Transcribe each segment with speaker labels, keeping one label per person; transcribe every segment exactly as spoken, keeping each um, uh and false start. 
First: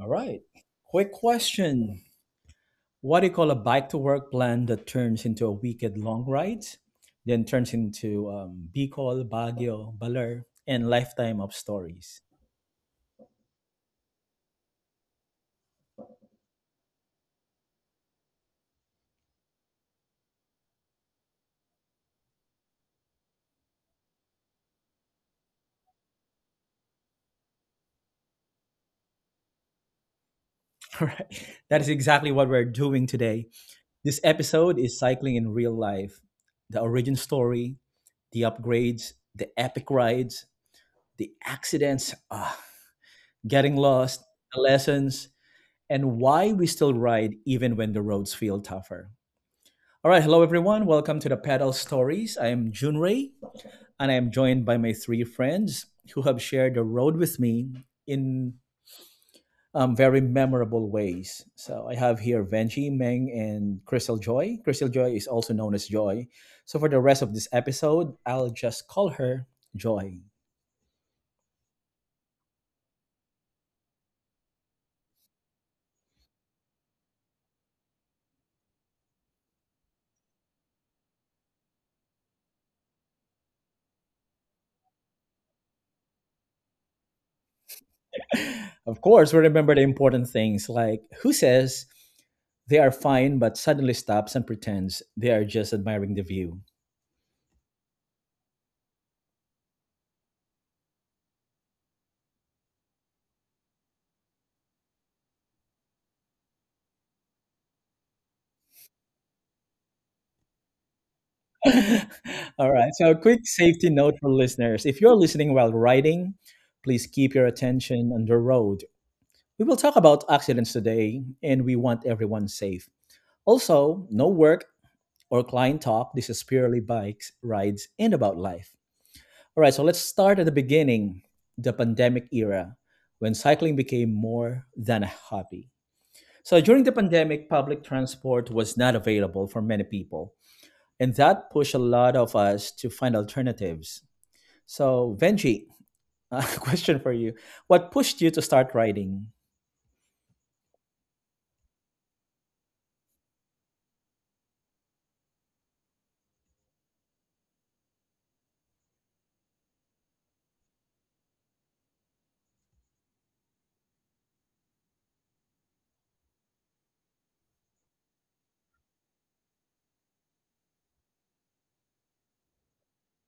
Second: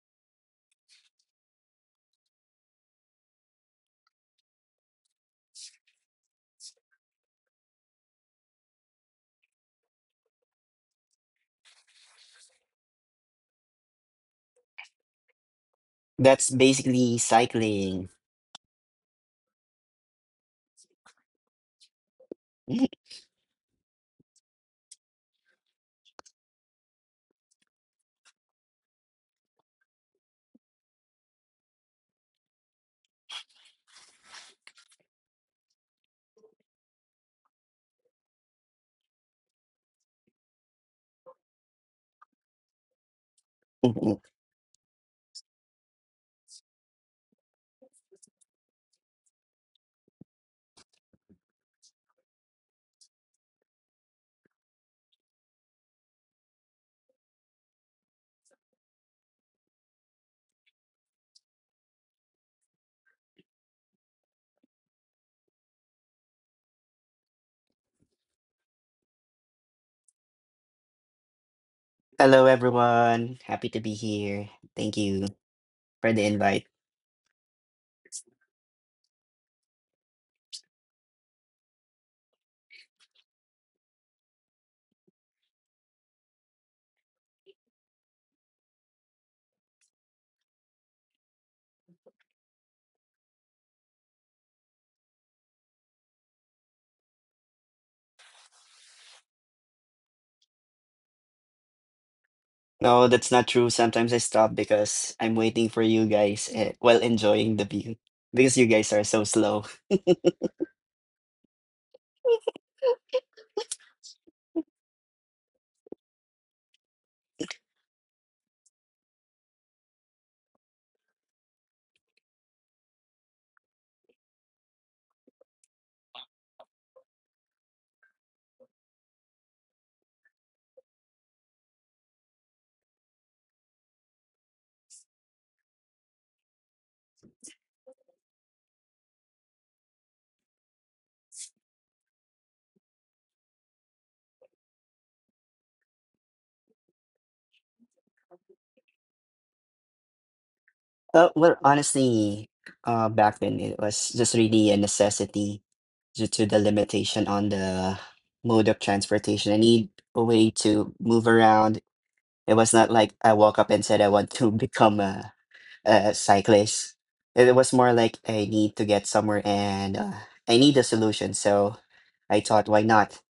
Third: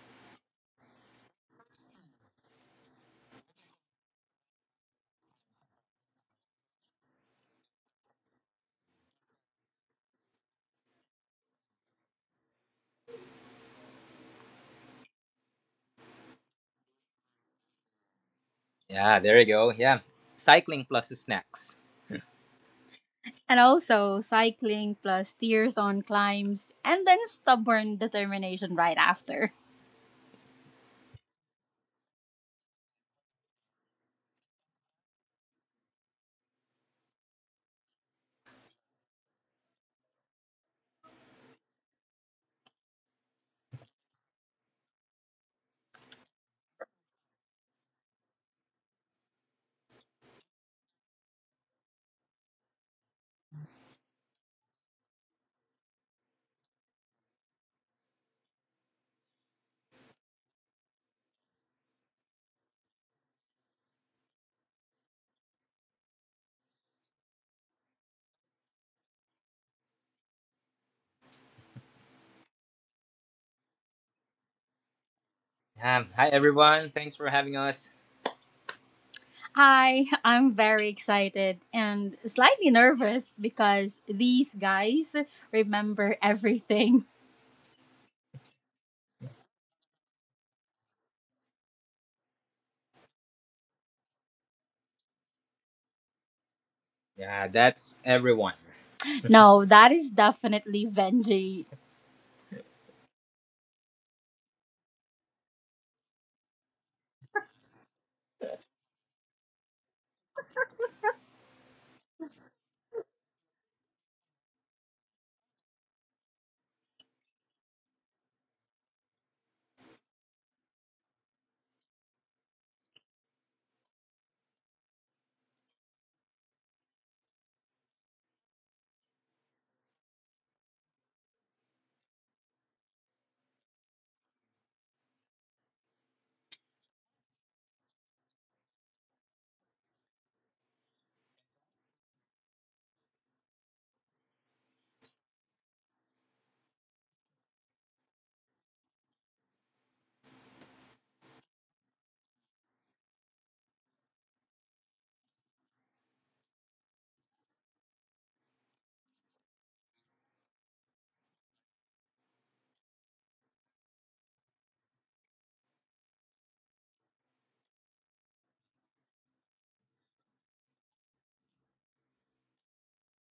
Speaker 1: All right. Quick question. What do you call a bike to work plan that turns into a weekend long ride, then turns into um, Bicol, Baguio, Baler, and lifetime of stories?
Speaker 2: That's basically cycling.
Speaker 3: Yeah, there you go. Yeah. Cycling plus snacks. And also cycling plus tears on climbs and then stubborn determination right after.
Speaker 1: All right. That is exactly what we're doing today. This episode is cycling in real life, the origin story, the upgrades, the epic rides, the accidents. Ah, getting lost, the lessons, and why we still ride even when the roads feel tougher. All right, hello everyone. Welcome to the Pedal Stories. I am Junrei, and I am joined by my three friends who have shared the road with me in um, very memorable ways. So I have here Venji, Meng, and Crystal Joy. Crystal Joy is also known as Joy. So for the rest of this episode, I'll just call her Joy.
Speaker 2: Hello, everyone. Happy to be here. Thank you
Speaker 3: Um,
Speaker 2: for the
Speaker 3: hi,
Speaker 2: invite.
Speaker 3: everyone. Thanks for having us. Hi, I'm very excited and slightly nervous because these guys remember everything.
Speaker 1: Of course, we remember the important things like who says they are fine but suddenly stops and pretends they are just admiring the view.
Speaker 3: Yeah, that's everyone. No, that is definitely Benji.
Speaker 2: No, that's not true. Sometimes I stop because I'm waiting for you guys eh, while enjoying the view because you guys are so slow.
Speaker 1: All right, so a quick safety note for listeners. If you're listening while riding, please keep your attention on the road. We will talk about accidents today and we want everyone safe. Also, no work or client talk. This is purely bikes, rides, and about life. All right, so let's start at the beginning, the pandemic era, when cycling became more than a hobby. So during the pandemic, public transport was not available for many people, and that pushed a lot of us to find alternatives. So, Venji, a question for you. What pushed you to start riding?
Speaker 2: Uh, well, honestly, uh, back then it was just really a necessity, due to the limitation on the mode of transportation. I need a way to move around. It was not like I woke up and said I want to become a, a cyclist. It was more like I need to get somewhere and uh, I need a solution. So I thought, why not?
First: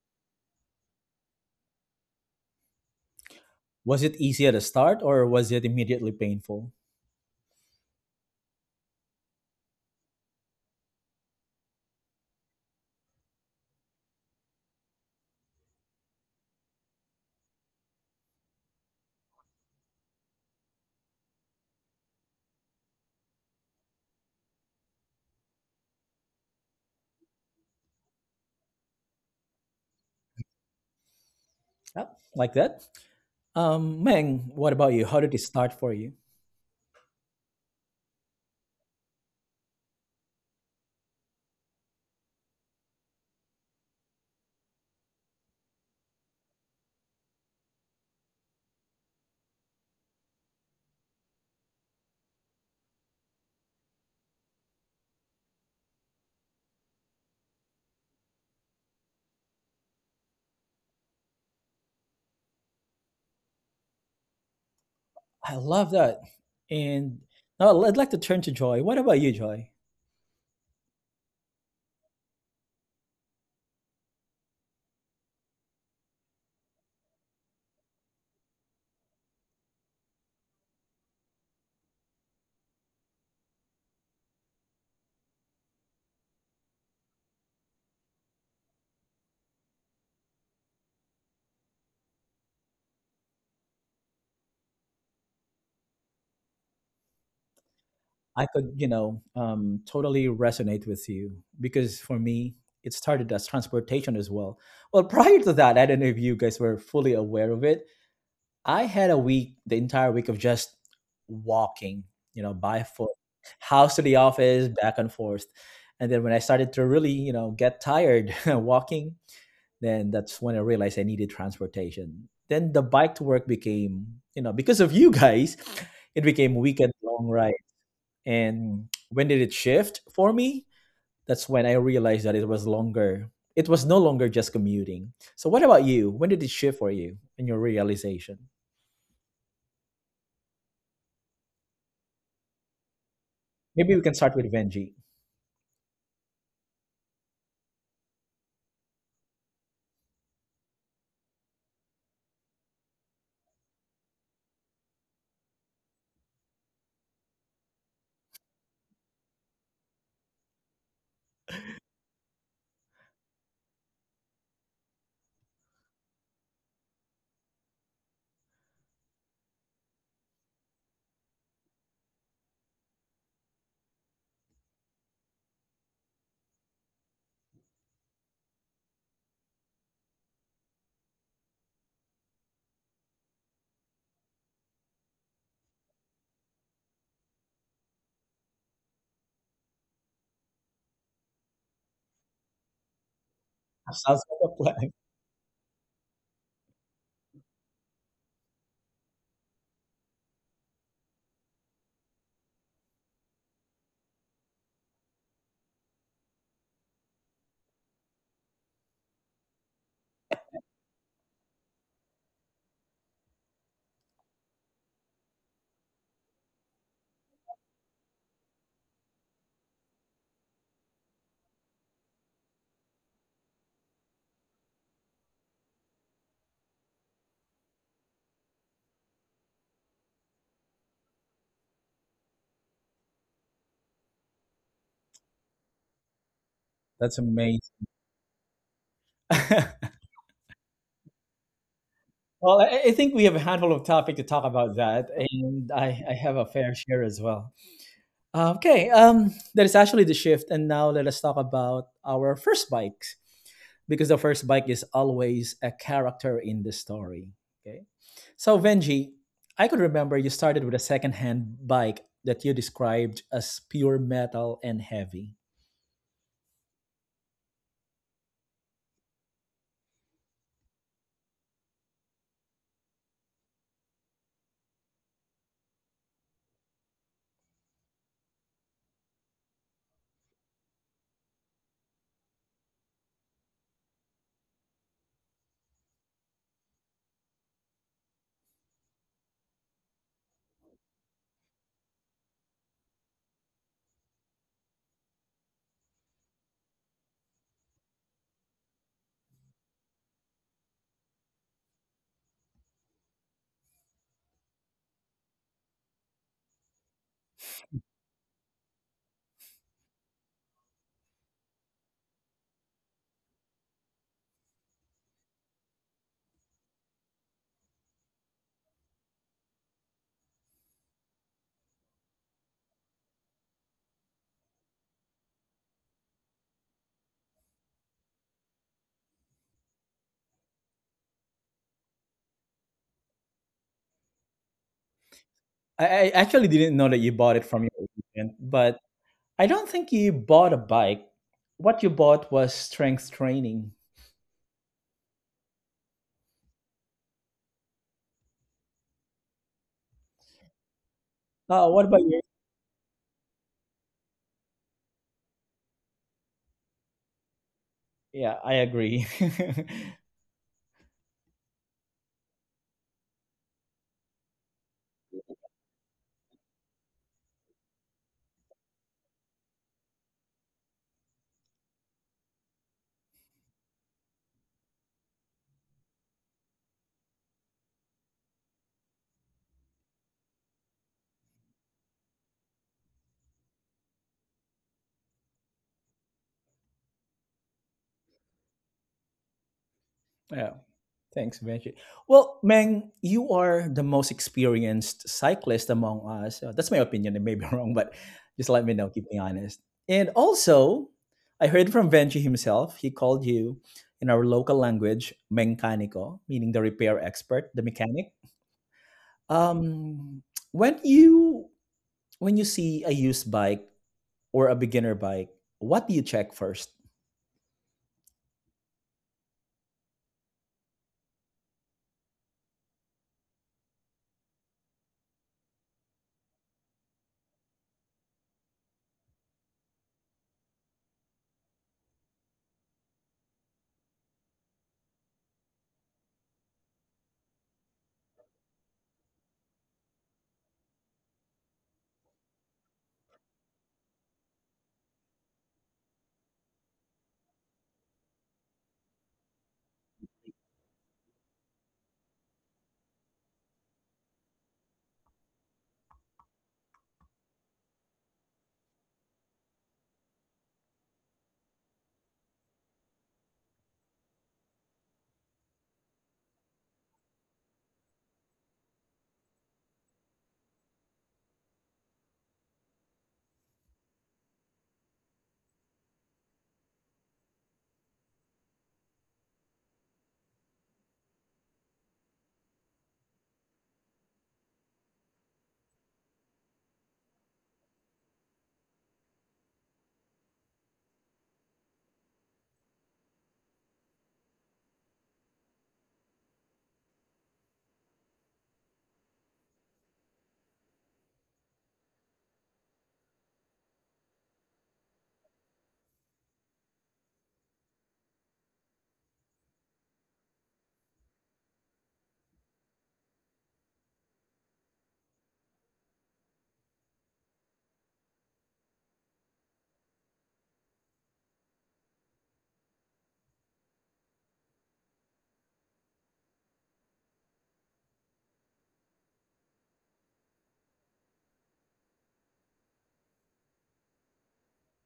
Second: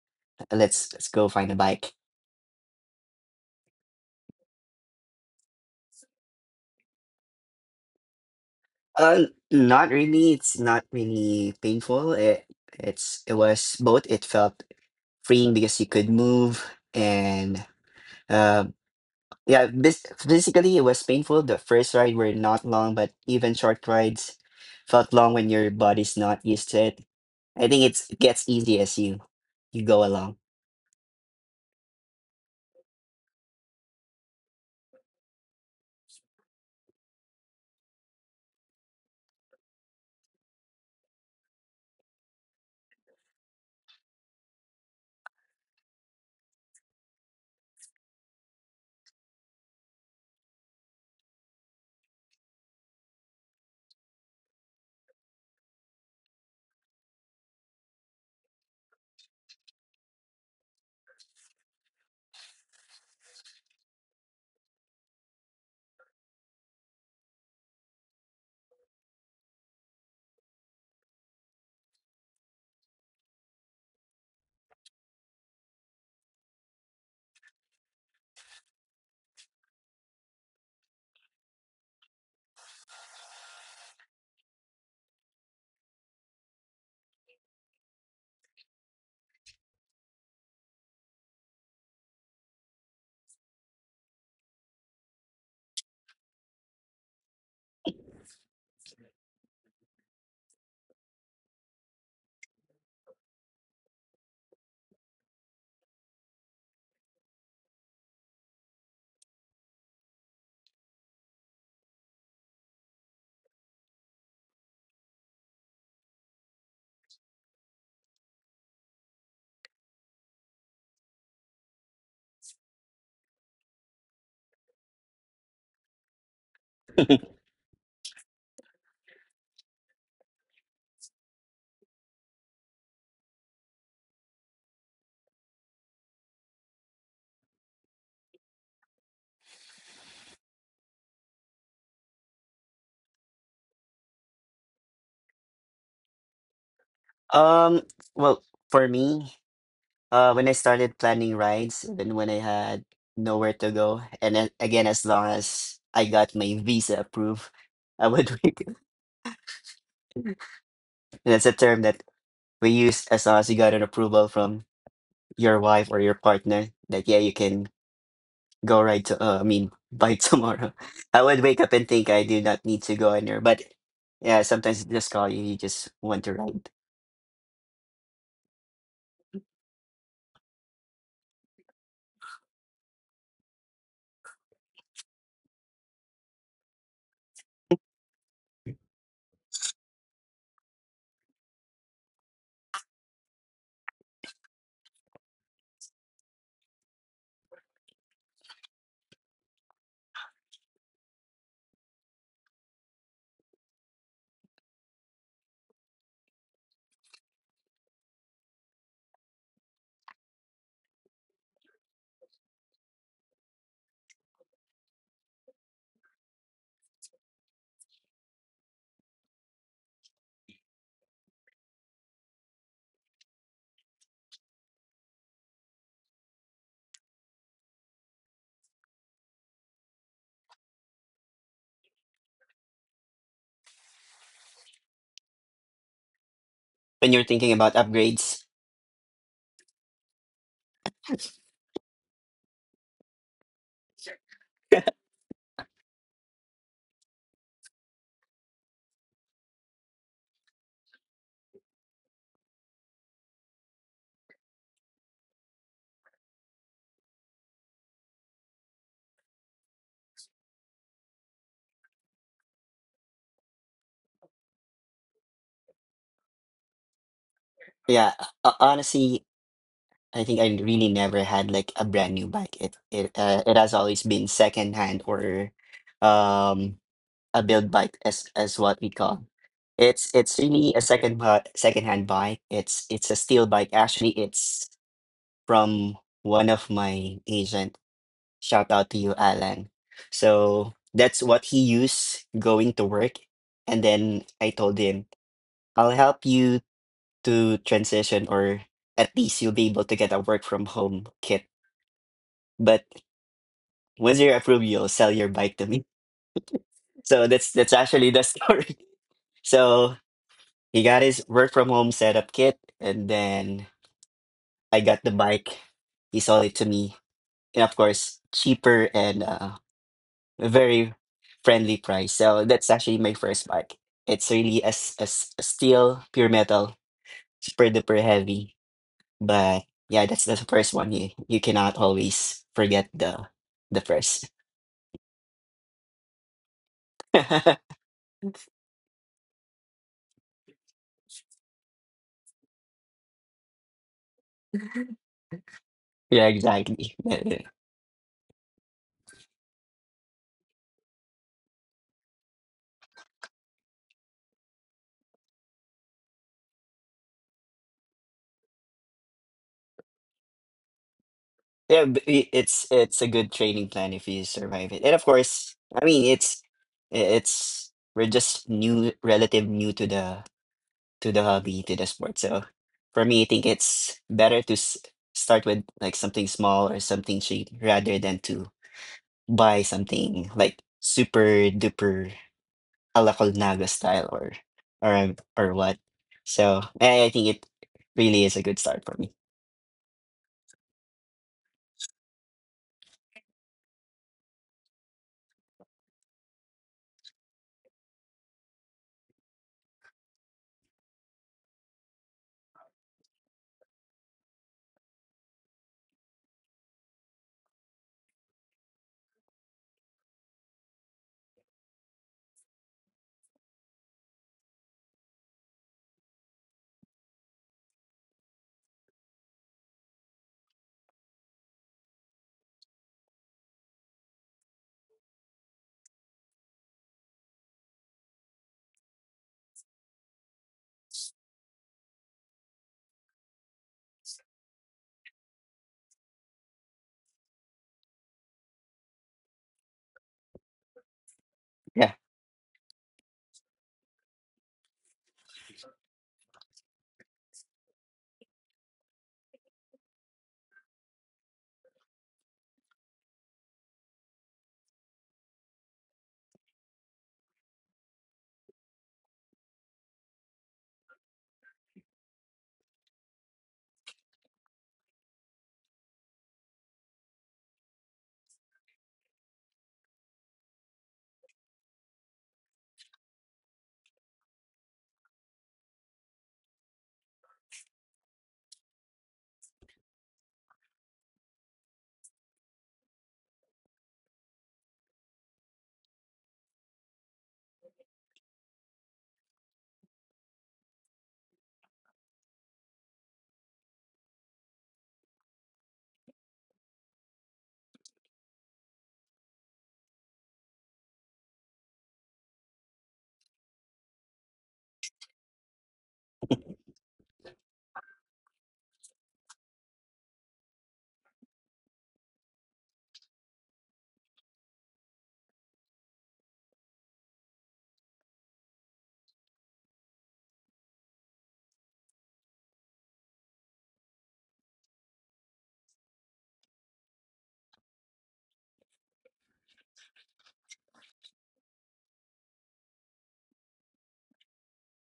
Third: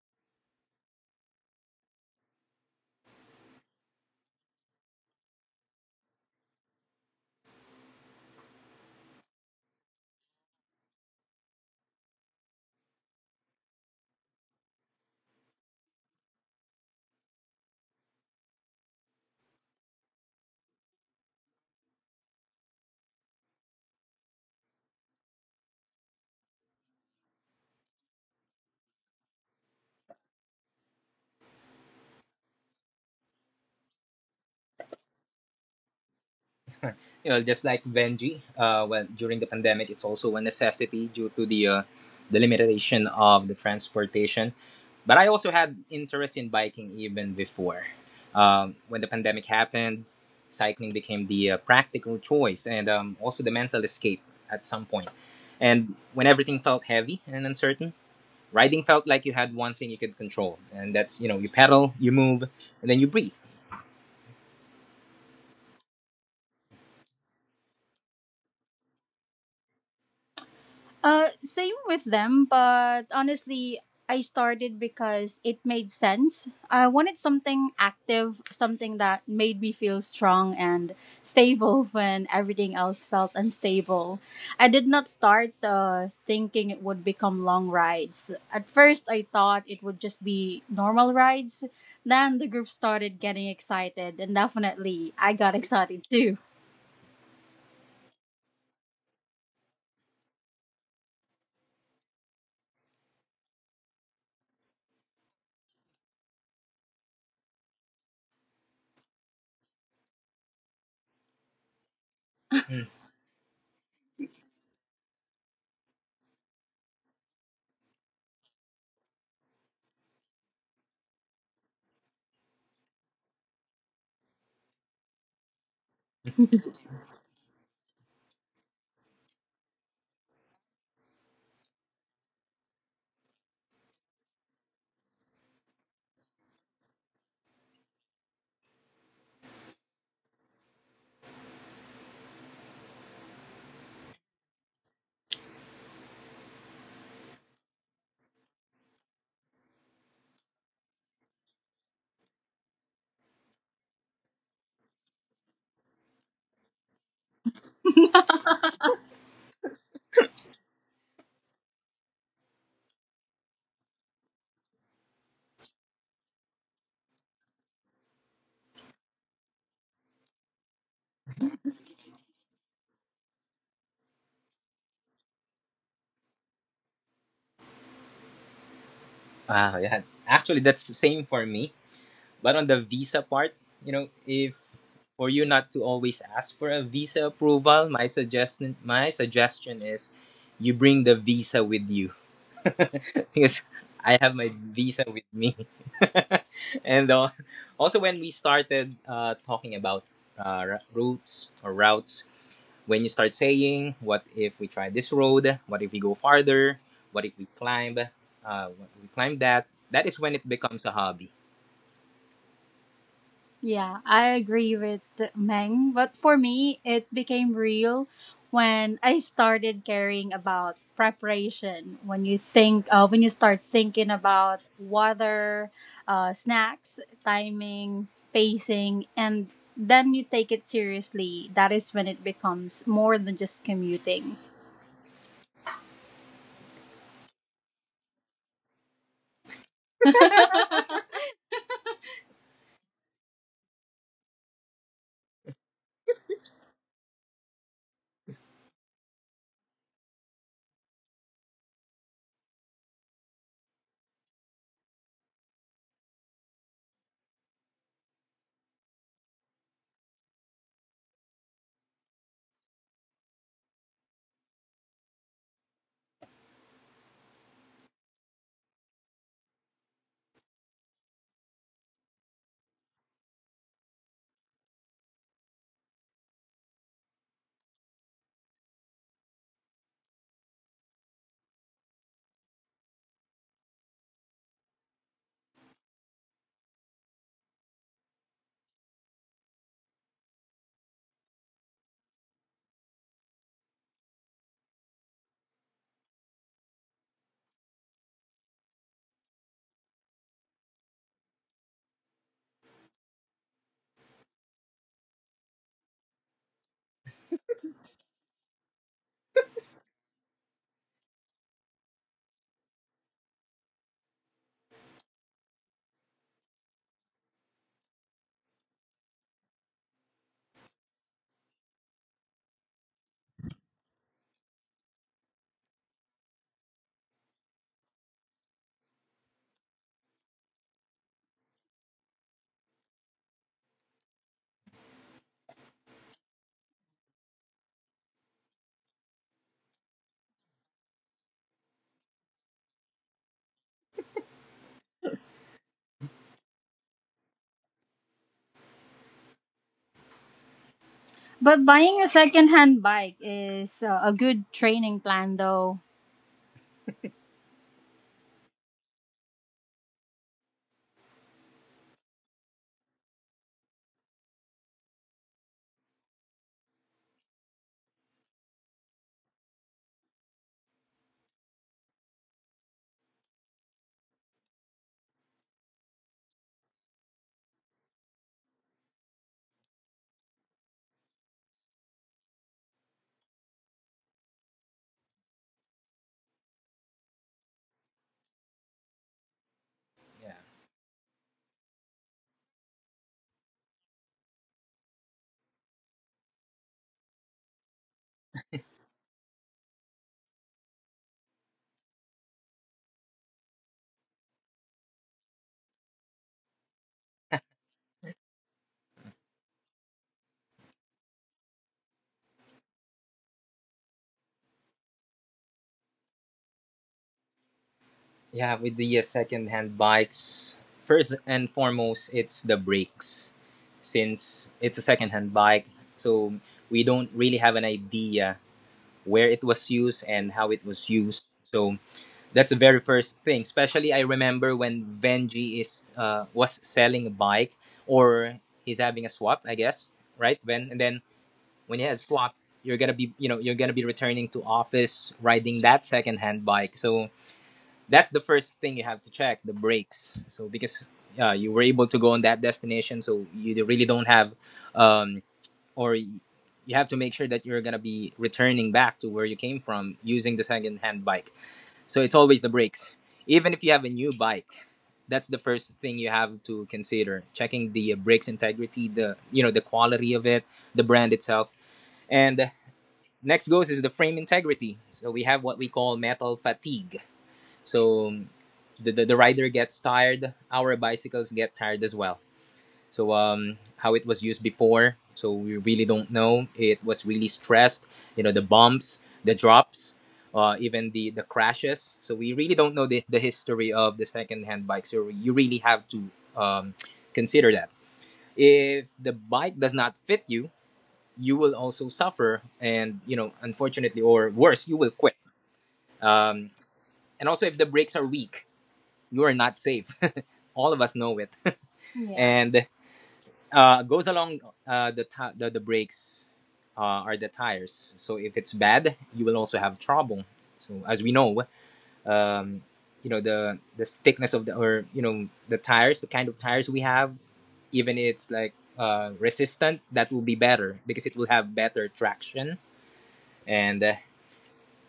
Speaker 2: Let's let's go find a bike.
Speaker 1: Was it easy at the start or was it immediately painful?
Speaker 2: Uh, Not really. It's not really painful. It it's it was both. It felt freeing because you could move and uh. Yeah, this physically it was painful. The first ride were not long, but even short rides felt long when your body's not used to it. I think it's it gets easy as you you go along.
Speaker 1: Yeah, like that. Um, Meng, what about you? How did it start for you?
Speaker 3: you know, just like Benji, uh, well, during the pandemic, it's also a necessity due to the uh, the limitation of the transportation. But I also had interest in biking even before. Um, when the pandemic happened, cycling became the uh, practical choice and um, also the mental escape at some point. And when everything felt heavy and uncertain, riding felt like you had one thing you could control, and that's, you know, you pedal, you move, and then you breathe.
Speaker 1: I love that. And now I'd like to turn to Joy. What about you, Joy?
Speaker 3: Uh, same with them, but honestly, I started because it made sense. I wanted something active, something that made me feel strong and stable when everything else felt unstable. I did not start uh, thinking it would become long rides. At first, I thought it would just be normal rides. Then the group started getting excited, and definitely I got excited too.
Speaker 1: I could, you know, um, totally resonate with you because for me, it started as transportation as well. Well, prior to that, I don't know if you guys were fully aware of it. I had a week, the entire week of just walking, you know, by
Speaker 3: Mm.
Speaker 1: foot, house to the office, back and forth. And then when I started to really, you know, get tired walking, then that's when I realized I needed transportation. Then the bike to work became, you know, because of you guys, it became weekend long, and when did it shift for me? That's when I realized that it was longer. It was no longer just commuting. So, what about you? When did it shift for you in your realization? Maybe we can start with Venji.
Speaker 2: Um, well, for me, uh, when I started planning rides, then when I had nowhere to go, and then again, as long as I got my visa approved, I would. That's a term that we use. As long as you got an approval from your wife or your partner that, yeah, you can go, right to, uh, I mean, by tomorrow, I would wake up and think I do not need to go anywhere. But yeah, sometimes it just call you, you just want to ride
Speaker 3: Wow, yeah. Actually, that's the same for me. But on the visa part, you know, if for you not to always ask for a visa approval, my suggestion my suggestion is you bring the visa with you. Because I
Speaker 1: Sounds
Speaker 3: have
Speaker 1: like
Speaker 3: my
Speaker 1: a plan.
Speaker 3: visa with me. and uh, also when we started uh, talking about uh, r- routes or routes, when you start saying, "What if we try this road? What if we go farther? What if we climb? Uh, what if we climb that?" That is when it becomes a hobby. Yeah, I agree with Meng, but for me, it became real when I started caring about preparation. When you think, uh, when you start thinking about water, uh, snacks, timing, pacing, and then you take it seriously. That is when it becomes more than just commuting.
Speaker 2: when
Speaker 1: That's
Speaker 2: you're thinking about
Speaker 1: amazing.
Speaker 2: upgrades.
Speaker 1: Well, I I think we have a handful of topic to talk about that, and I, I have a fair share as well. Uh, okay, um, that is actually the shift, and now let us talk about our first bikes because the first bike is always a character in the story. Okay, so Venji, I could remember you started with a secondhand bike that you described as pure metal and heavy.
Speaker 2: Yeah, uh, honestly, I think I really never had like a brand new bike. It it uh, it has always been second hand, or um a build bike, as as what we call. It's it's really a second bu- second hand bike. It's it's a steel bike, actually. It's from one of my agent. Shout out to you, Alan. So that's what he used going to work. And then I told him, I'll help you to transition, or at least you'll be able to get a work from home kit. But once you're approved, you'll sell your bike to me. So that's that's actually the story. So he got his work from home setup kit, and then I got the bike. He sold it to me. And of course, cheaper, and uh a very friendly price. So that's actually my first bike. It's really a, s- a s- a steel, pure metal, super duper heavy. But yeah, that's the first one. You you cannot always forget the the first.
Speaker 1: I, I actually didn't know that you bought it from your agent, but I don't think you bought a bike. What you bought was strength training.
Speaker 2: Yeah, exactly.
Speaker 3: But
Speaker 1: Uh, what
Speaker 3: buying
Speaker 1: about
Speaker 3: a
Speaker 1: you?
Speaker 3: secondhand bike is uh, a good training plan, though.
Speaker 1: Yeah, I agree.
Speaker 2: Yeah, but it's it's a good training plan if you survive it. And of course, I mean, it's it's we're just new, relative new to the to the hobby, to the sport. So for me, I think it's better to s- start with like something small or something cheap, rather than to buy something like super duper a la Colnago style, or or um, or what. So I, I think it really is a good start for me.
Speaker 1: Yeah, thanks, Benji. Well, Meng, you are the most experienced cyclist among us. Uh, That's my opinion. It may be wrong, but just let me know. Keep me honest. And also, I heard from Benji himself. He called you, in our local language, mecanico, meaning the repair expert, the mechanic. Um, when you when you see a used bike or a beginner bike, what do you check first?
Speaker 3: Yeah, with the uh, second-hand bikes, first and foremost, it's the brakes. Since it's a second-hand bike, so we don't really have an idea where it was used and how it was used. So that's the very first thing. Especially, I remember when Benji is uh, was selling a bike, or he's having a swap, I guess, right? When and then when he
Speaker 2: Yeah.
Speaker 3: has swap, you're gonna be, you know, you're gonna be returning to office riding that second-hand bike. So that's the first thing, you have to check the brakes. So because uh, you were able to go on that destination, so you really don't have, um, or you have to make sure that you're going to be returning back to where you came from using the second hand bike. So it's always the brakes. Even if you have a new bike, that's the first thing you have to consider, checking the uh, brakes integrity, the, you know, the quality of it, the brand itself. And next goes is the frame integrity. So we have what we call metal fatigue. So the, the, the rider gets tired, our bicycles get tired as well. So, um, how it was used before, so we really don't know. It was really stressed, you know, the bumps, the drops, uh, even the the crashes. So we really don't know the, the history of the second-hand bike. So you really have to, um, consider that. If the bike does not fit you, you will also suffer, and, you know, unfortunately or worse, you will quit. Um, and also, if the brakes are weak, you are not safe. All of us know it. Yeah. And uh, goes along uh, the, ti the the brakes, uh, are the tires. So if it's bad, you will also have trouble. So as we know, um, you know, the the thickness of the, or, you know, the tires, the kind of tires we have, even it's like uh, resistant, that will be better because it will have better traction. and uh,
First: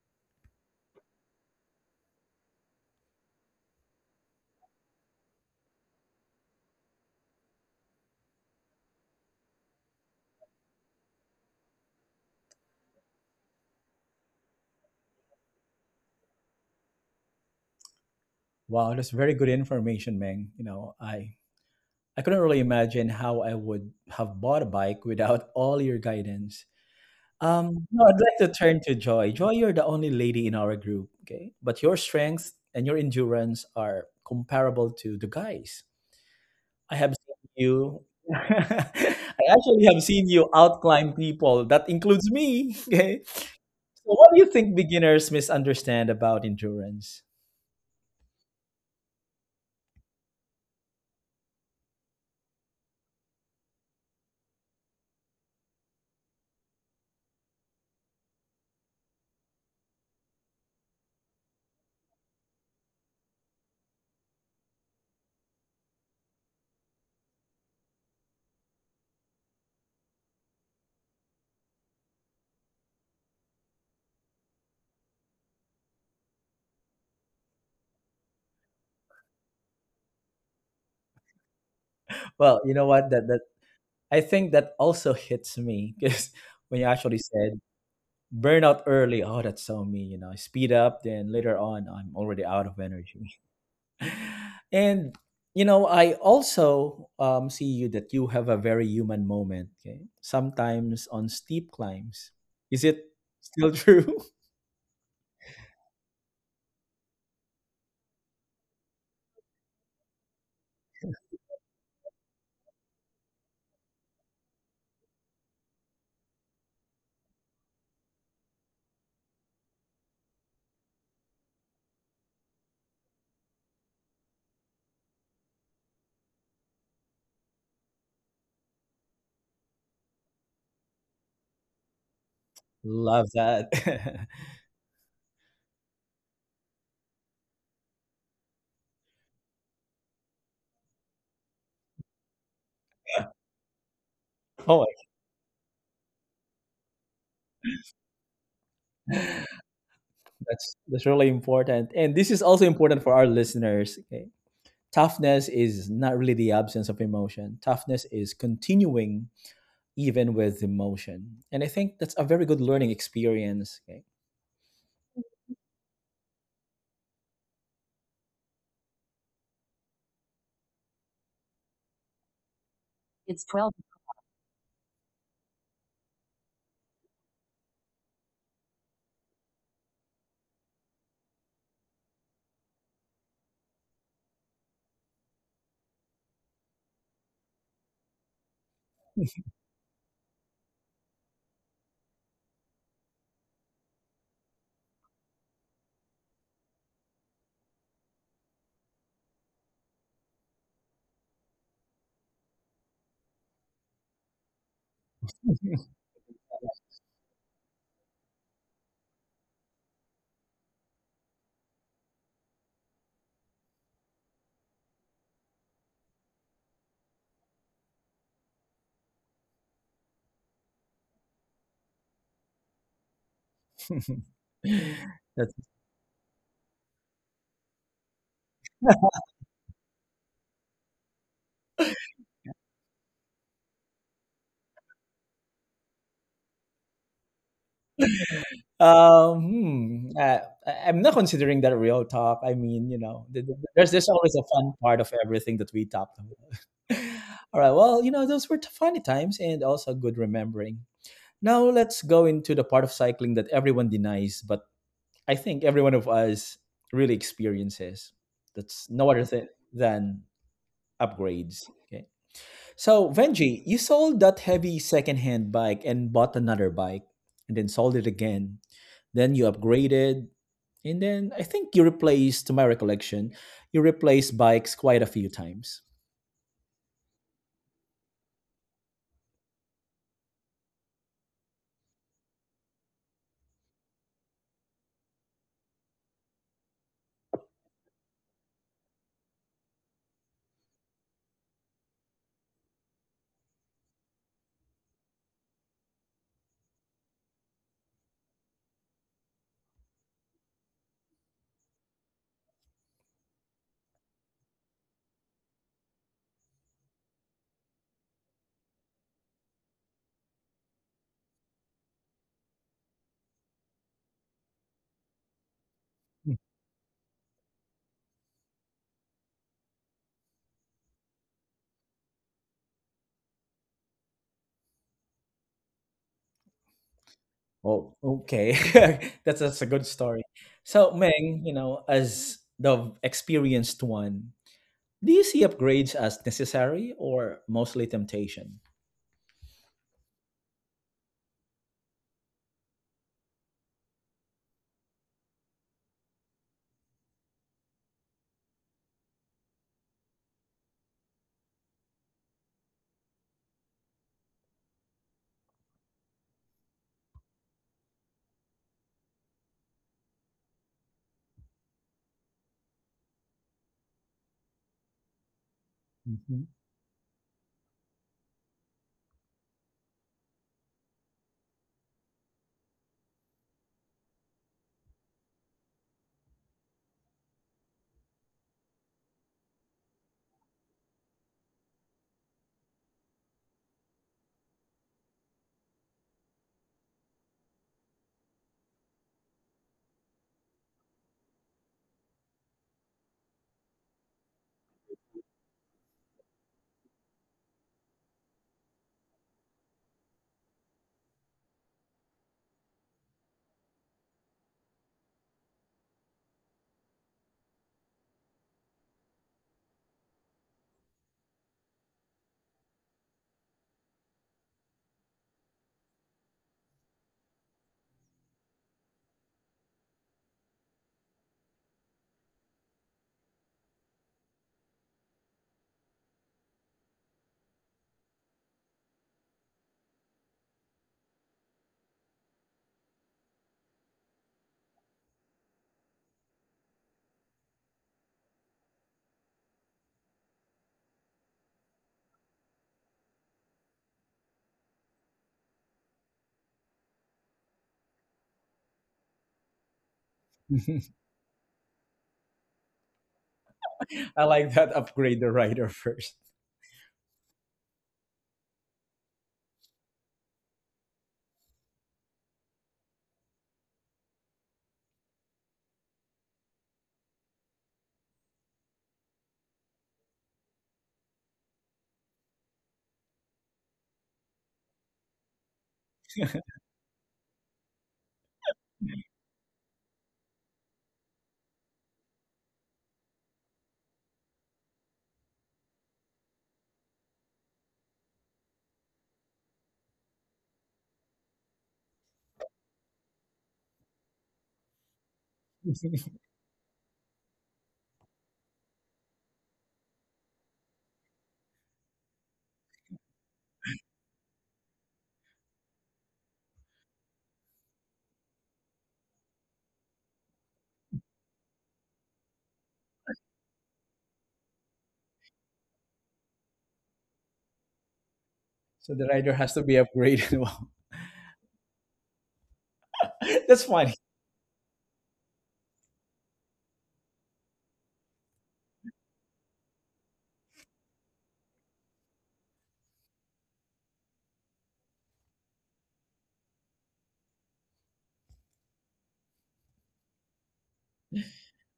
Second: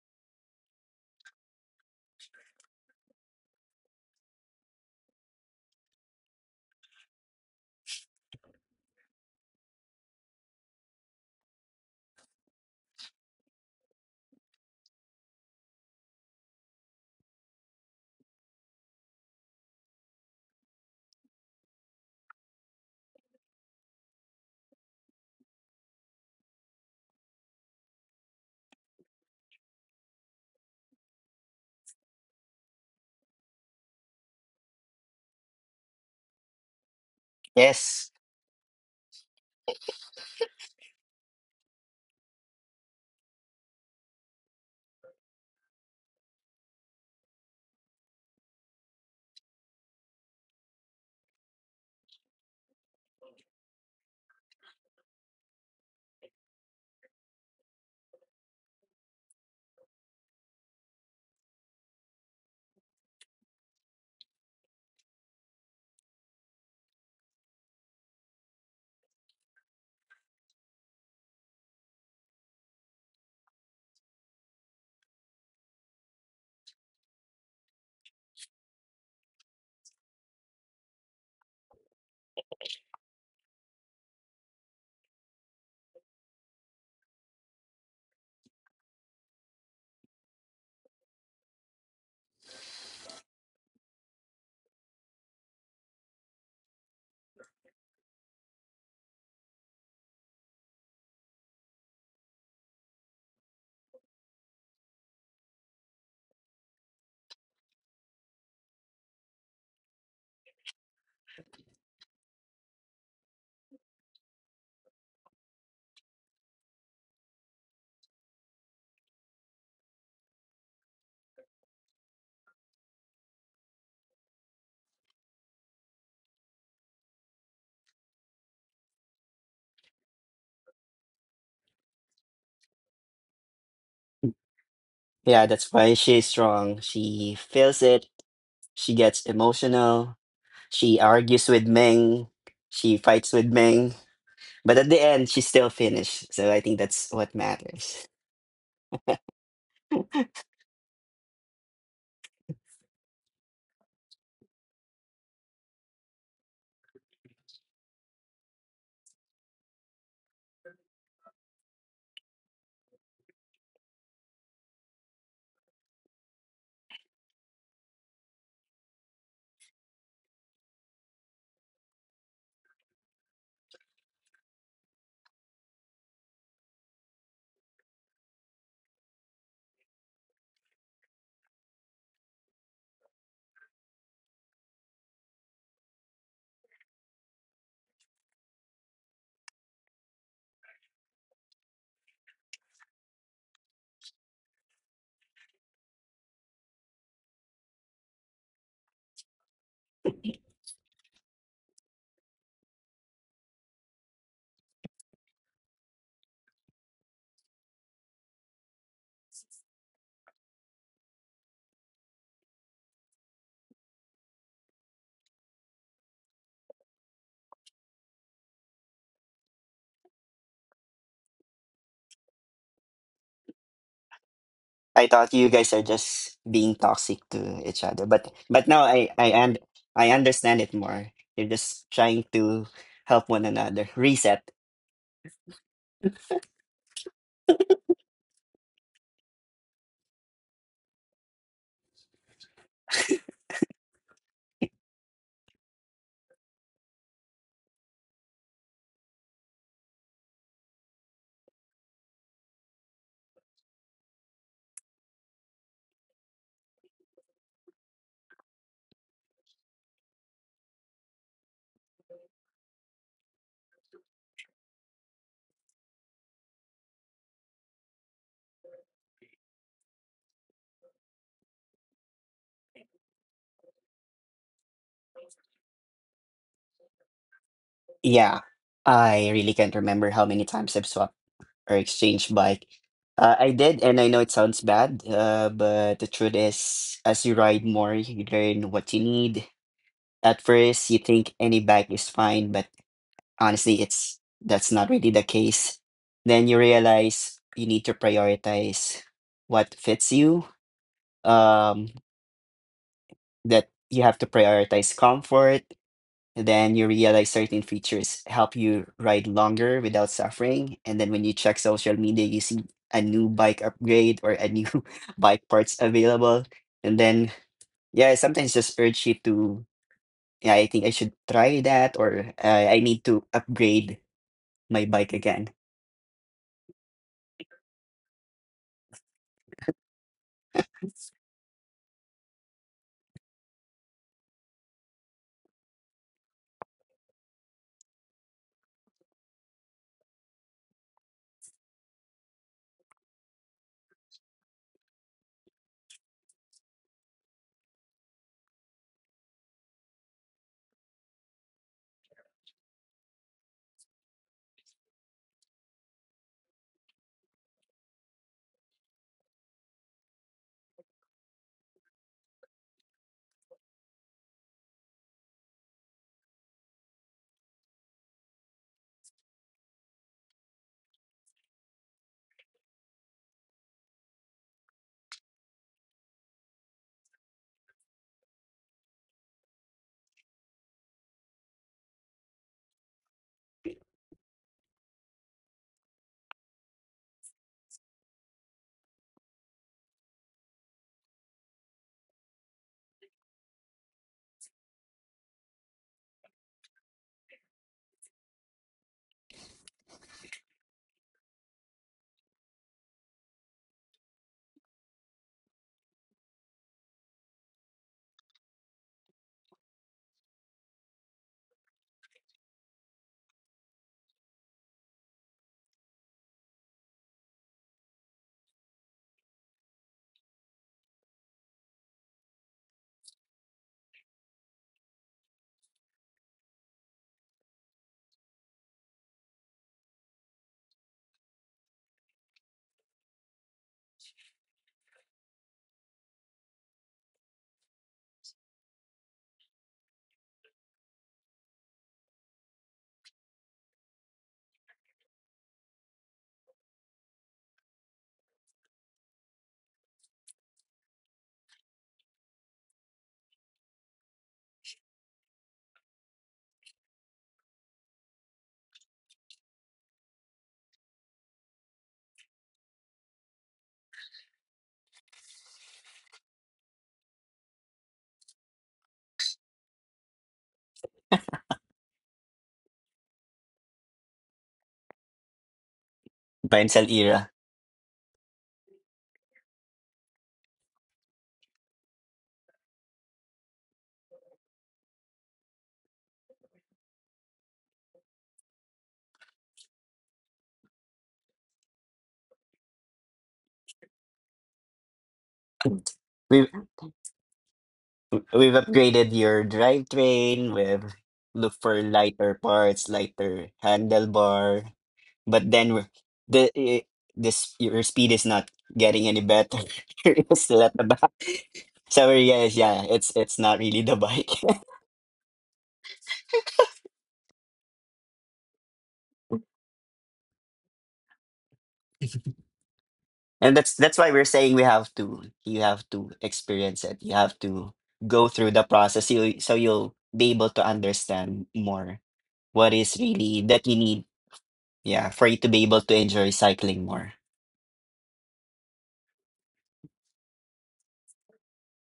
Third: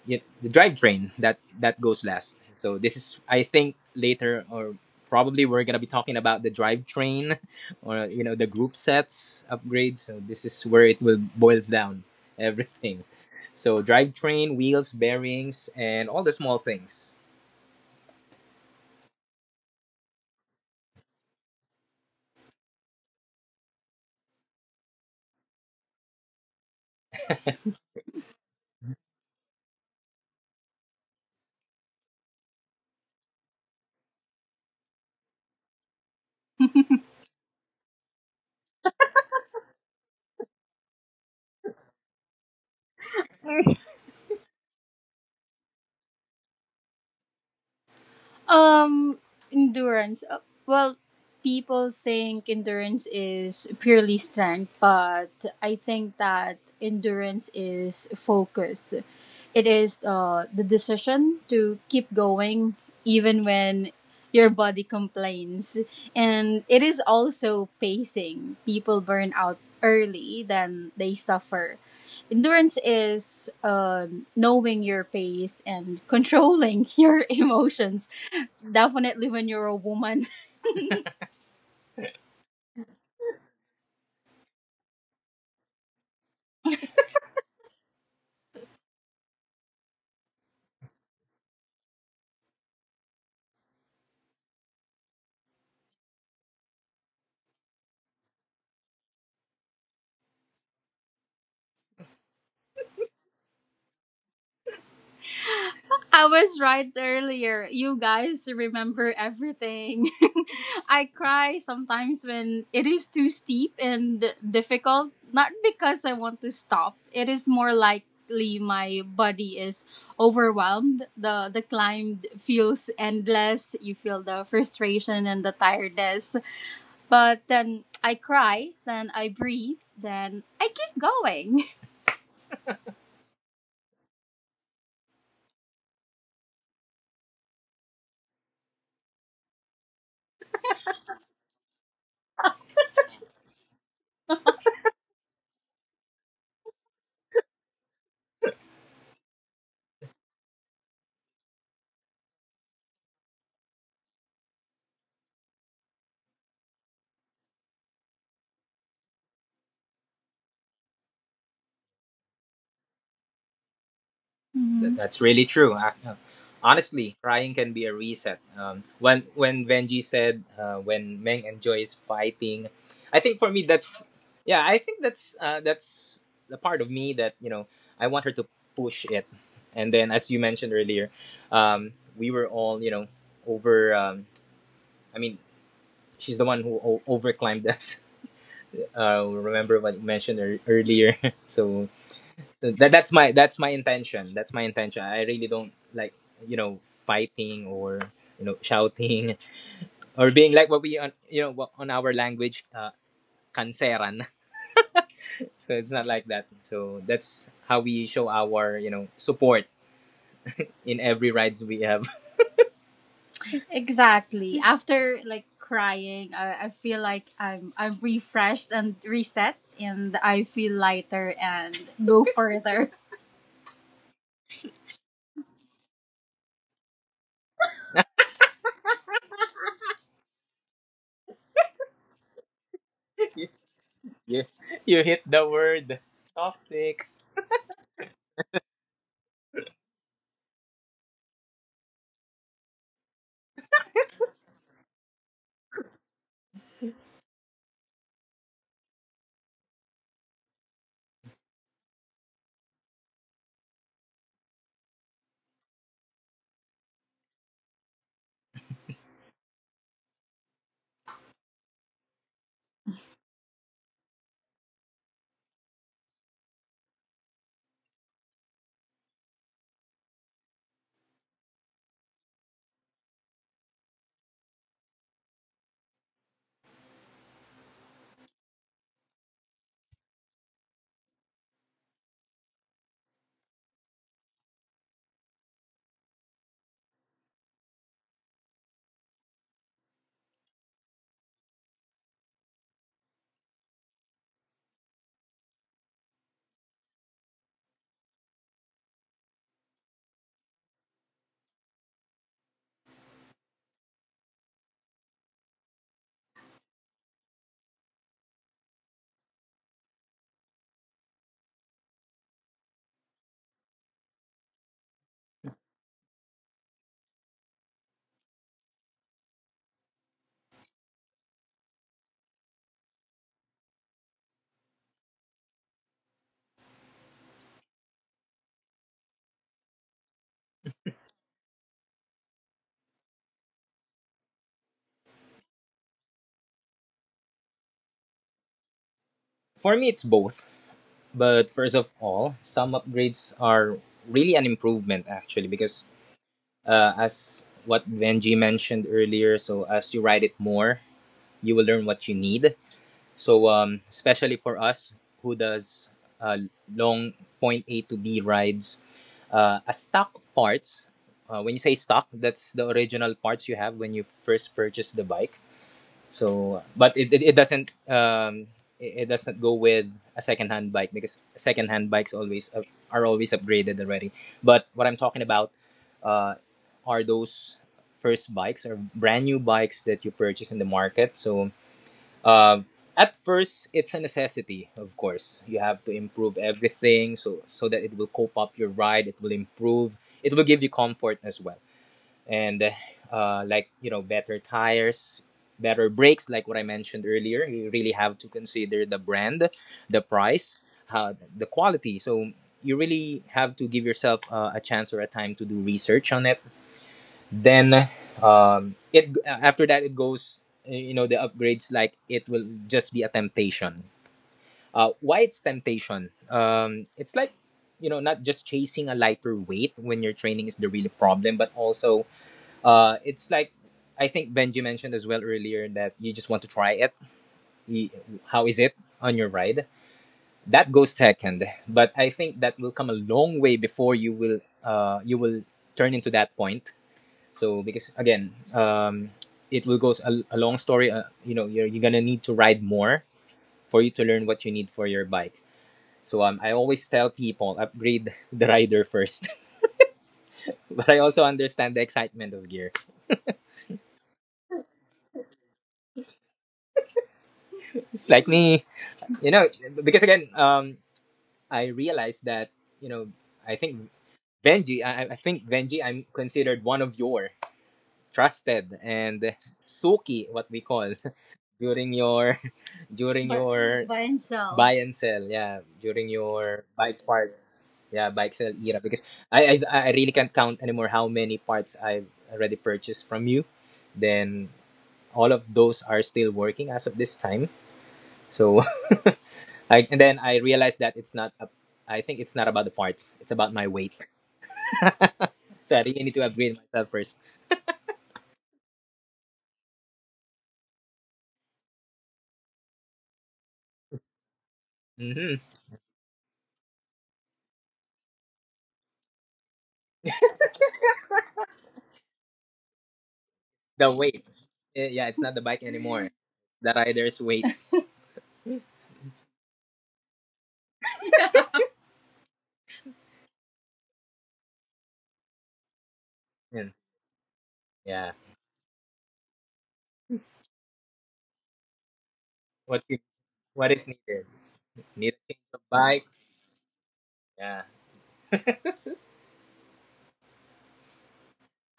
Speaker 3: y- the drivetrain, that that goes last. So this is, I think, later, or probably we're gonna be talking about the drivetrain or, you know, the group sets upgrades. So this is where it will boils down everything. So drivetrain, wheels, bearings, and all the small things.
Speaker 1: Wow, that's very good information, Meng. You know, I I couldn't really imagine how I would have bought a bike without all your guidance. Um, no, I'd like to turn to Joy. Joy, you're the only lady in our group, okay? But your strengths and your endurance are comparable to the guys. I have seen you.
Speaker 2: Yes.
Speaker 1: I actually have seen you outclimb people. That includes me, okay? So, what do you think beginners misunderstand about endurance?
Speaker 3: Um, endurance. Uh, well, people think endurance is purely strength, but I think that endurance is focus. It is uh, the decision to keep going even when your body complains. And it is also pacing. People burn out early, then they suffer. Endurance is, um, knowing your pace and controlling your emotions. Definitely when you're a woman.
Speaker 1: Well, you know what? That that I think that also hits me because when you actually said burn out early. Oh, that's so me, you know. I speed up, then later on I'm already out of energy, and you know I also um, see you, that you have a very human moment. Okay, sometimes on steep climbs, is it still true?
Speaker 3: I was right earlier. You guys remember everything. I cry sometimes when it is too steep and difficult. Not because I want to stop. It is more likely my body is overwhelmed. The the climb feels endless. You feel the frustration and the tiredness. But then I cry, then I breathe, then I keep going.
Speaker 1: Love that.
Speaker 2: Yeah, that's why she's strong. She feels it. She gets emotional. She argues with Meng. She fights with Meng. But
Speaker 1: Oh,
Speaker 2: at the end, she still finished. So I think that's what matters.
Speaker 1: that's that's really important, and this is also important for our listeners. Okay, toughness is not really the absence of emotion. Toughness is continuing even with emotion, and I think that's a very good learning experience. Okay,
Speaker 3: Th- That's really true. I- uh, honestly, crying can be a reset. Um, when when Benji said uh, when Meng enjoys fighting, I think
Speaker 1: it's
Speaker 3: for me
Speaker 1: twelve.
Speaker 3: that's, yeah. I think that's uh, that's the part of me that, you know, I want her to push it. And then, as you mentioned earlier, um, we were all, you know, over. Um, I mean, she's the one who o- overclimbed us. Uh, remember what you mentioned ear earlier. So so that that's my that's my intention that's my intention I really don't like, you know, fighting or, you know, shouting or being like what we on, you know, what on our language, uh, kanseran. So it's not like that. So that's how we show our, you know, support in every rides we have. Exactly. After like crying, I, I feel like I'm I'm refreshed and reset, and I feel lighter and go further.
Speaker 2: I thought you
Speaker 1: that's
Speaker 2: guys are just being toxic to each other, but but now I I and I understand it more. You're just trying to help one
Speaker 3: you,
Speaker 2: another
Speaker 3: you
Speaker 2: reset.
Speaker 3: you hit the word toxic.
Speaker 1: Um, hmm, uh, I- I'm not considering that real talk. I mean, you know, th- th- there's there's always a fun part of everything that we talked about. All right. Well, you know, those were funny times and also good remembering. Now let's go into the part of cycling that everyone denies, but I think every one of us really experiences. That's no other thing than upgrades. Okay. So, Venji, you sold that heavy secondhand bike and bought another bike and then sold it again. Then you upgraded. And then I think you replaced, to my recollection, you replaced bikes quite a few times.
Speaker 2: Yeah, I really can't remember how many times I've swapped or exchanged bike. Uh, I did, and I know it sounds bad, uh, but the truth is, as you ride more, you learn what you need. At first, you think any bike is fine, but honestly, it's that's not really the case. Then you realize you need to prioritize what fits you, um that you have to prioritize comfort. Then you realize certain features help you ride longer without suffering. And then when you check social media, you see a new bike upgrade, or a new bike parts
Speaker 1: Hmm.
Speaker 2: available. And then, yeah, sometimes just urge you to, yeah, I think I should try that, or uh, I need to upgrade my bike again.
Speaker 1: Oh, okay. That's that's a good story. So, Meng, you know, as the experienced one, do you see upgrades as necessary or mostly temptation?
Speaker 3: For me, it's both. But first of all, some upgrades are really an improvement actually because, uh, as what Benji mentioned earlier, so as you ride it more, you will learn what you need. So, um, especially for us who does uh, long point A to B rides, uh, a stock parts. Uh, when you say stock, that's the original parts you have when you first purchase the bike.
Speaker 1: Mhm.
Speaker 3: So, but it, it, it doesn't, um, it, it doesn't go with a secondhand bike because secondhand bikes always up, are always upgraded already. But what I'm talking about, uh, are those first bikes or brand new bikes that you purchase in the market. So, uh, at first, it's a necessity. Of course, you have to improve everything, so so that it will cope up your ride. It will improve. It will give you comfort as well. And uh, like, you know, better tires, better brakes. Like what I mentioned earlier, you really have to consider the brand, the price, how the quality. So you really have to give yourself uh, a chance or a time to do research on it. Then, um, it after that it goes, you know, the upgrades. Like, it will just be a temptation. Uh, why it's temptation, um, it's like, you know, not just chasing a lighter weight when your training is the real problem, but also, uh, it's like, I think Benji mentioned as well earlier, that you just want to try it. Y- How is it on your ride? That goes second, but I think that will come a long way before you will uh, you will turn into that point. So because again, um, it will go a, a long story. Uh, you know, you're, you're gonna need to ride more for you to learn what you need for your bike. So, um, I always tell people, upgrade the rider first. But I also understand the excitement of gear.
Speaker 1: I like that, upgrade the rider first.
Speaker 3: It's like me, you know, because again, um, I realized that, you know, I think Benji, I, I think Benji, I'm considered one of your trusted and Suki, what we call during your during. But your buy and sell. Buy and sell, yeah, during your
Speaker 2: Pansel
Speaker 3: bike
Speaker 2: era.
Speaker 3: parts. Yeah, bike sell era. Because I, I i really can't count anymore how many parts I've already purchased from you. Then all of those are still working as of this time. So I, and then I realized that it's not. a- I think it's not about the parts. It's about my weight. So I really need to
Speaker 2: We've
Speaker 3: upgrade myself first.
Speaker 2: we've upgraded your drivetrain. We've looked for lighter parts, lighter handlebar.
Speaker 3: Hmm.
Speaker 2: But then we're- the eh, this your speed is not getting any better. You're still at the back. So yes, yeah, it's it's not really the
Speaker 3: The weight.
Speaker 2: bike,
Speaker 3: Eh, yeah, it's not the bike anymore. The rider's weight.
Speaker 1: So the rider has to be upgraded. Wow.
Speaker 2: and
Speaker 1: That's
Speaker 2: that's that's
Speaker 1: funny.
Speaker 2: why we're saying, we have to you have to
Speaker 3: Mm,
Speaker 2: experience it. You have to
Speaker 3: yeah.
Speaker 2: go through the process. You so you'll be able to understand more what
Speaker 3: What
Speaker 2: is
Speaker 3: you,
Speaker 2: really that
Speaker 3: what
Speaker 2: you
Speaker 3: is
Speaker 2: need.
Speaker 3: needed?
Speaker 2: Yeah,
Speaker 3: Need
Speaker 2: for
Speaker 3: a
Speaker 2: you
Speaker 3: change
Speaker 2: to be
Speaker 3: of
Speaker 2: able to
Speaker 3: bike.
Speaker 2: enjoy cycling more.
Speaker 3: Yeah.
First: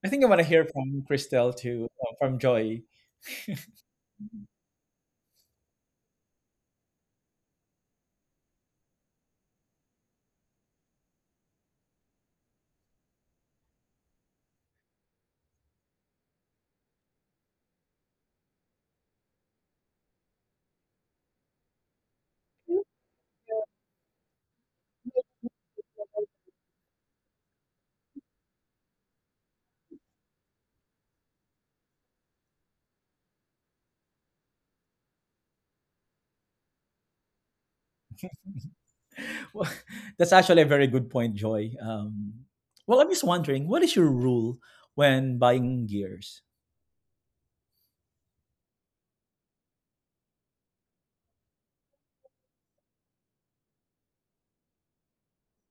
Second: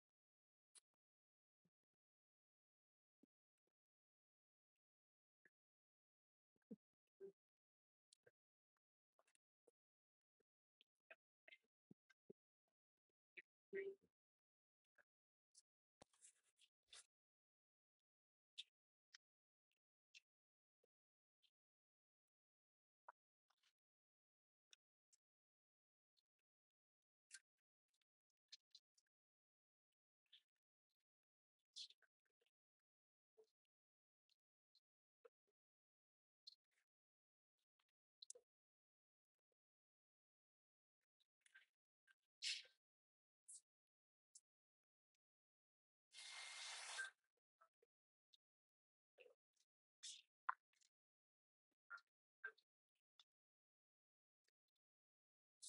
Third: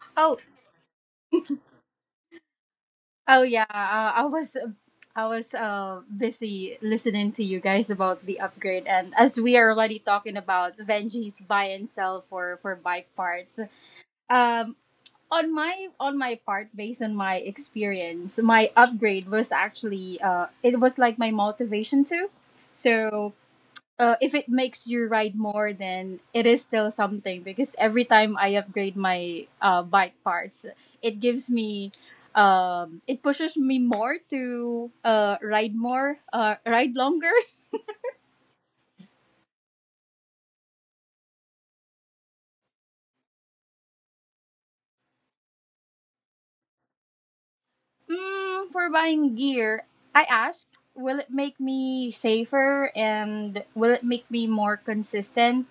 Speaker 1: I think I
Speaker 3: Oh,
Speaker 1: want to hear from Christelle too, uh, from Joy.
Speaker 3: oh yeah. Uh, I was, I was uh, busy listening to you guys about the upgrade, and as we are already talking about Benji's buy and sell for for bike parts, um, on my on my part, based on my experience, my upgrade was actually uh it was like my motivation too. so uh, if it makes you ride more, then it is still something, because every time I upgrade my uh, bike parts, it gives me um it pushes me more to uh ride more, uh ride longer.
Speaker 1: Well, that's actually a very good point, Joy. Um, well, I'm just wondering, what is your rule when buying gears?
Speaker 3: Mm, for buying gear, I asked, will it make me safer, and will it make me more consistent?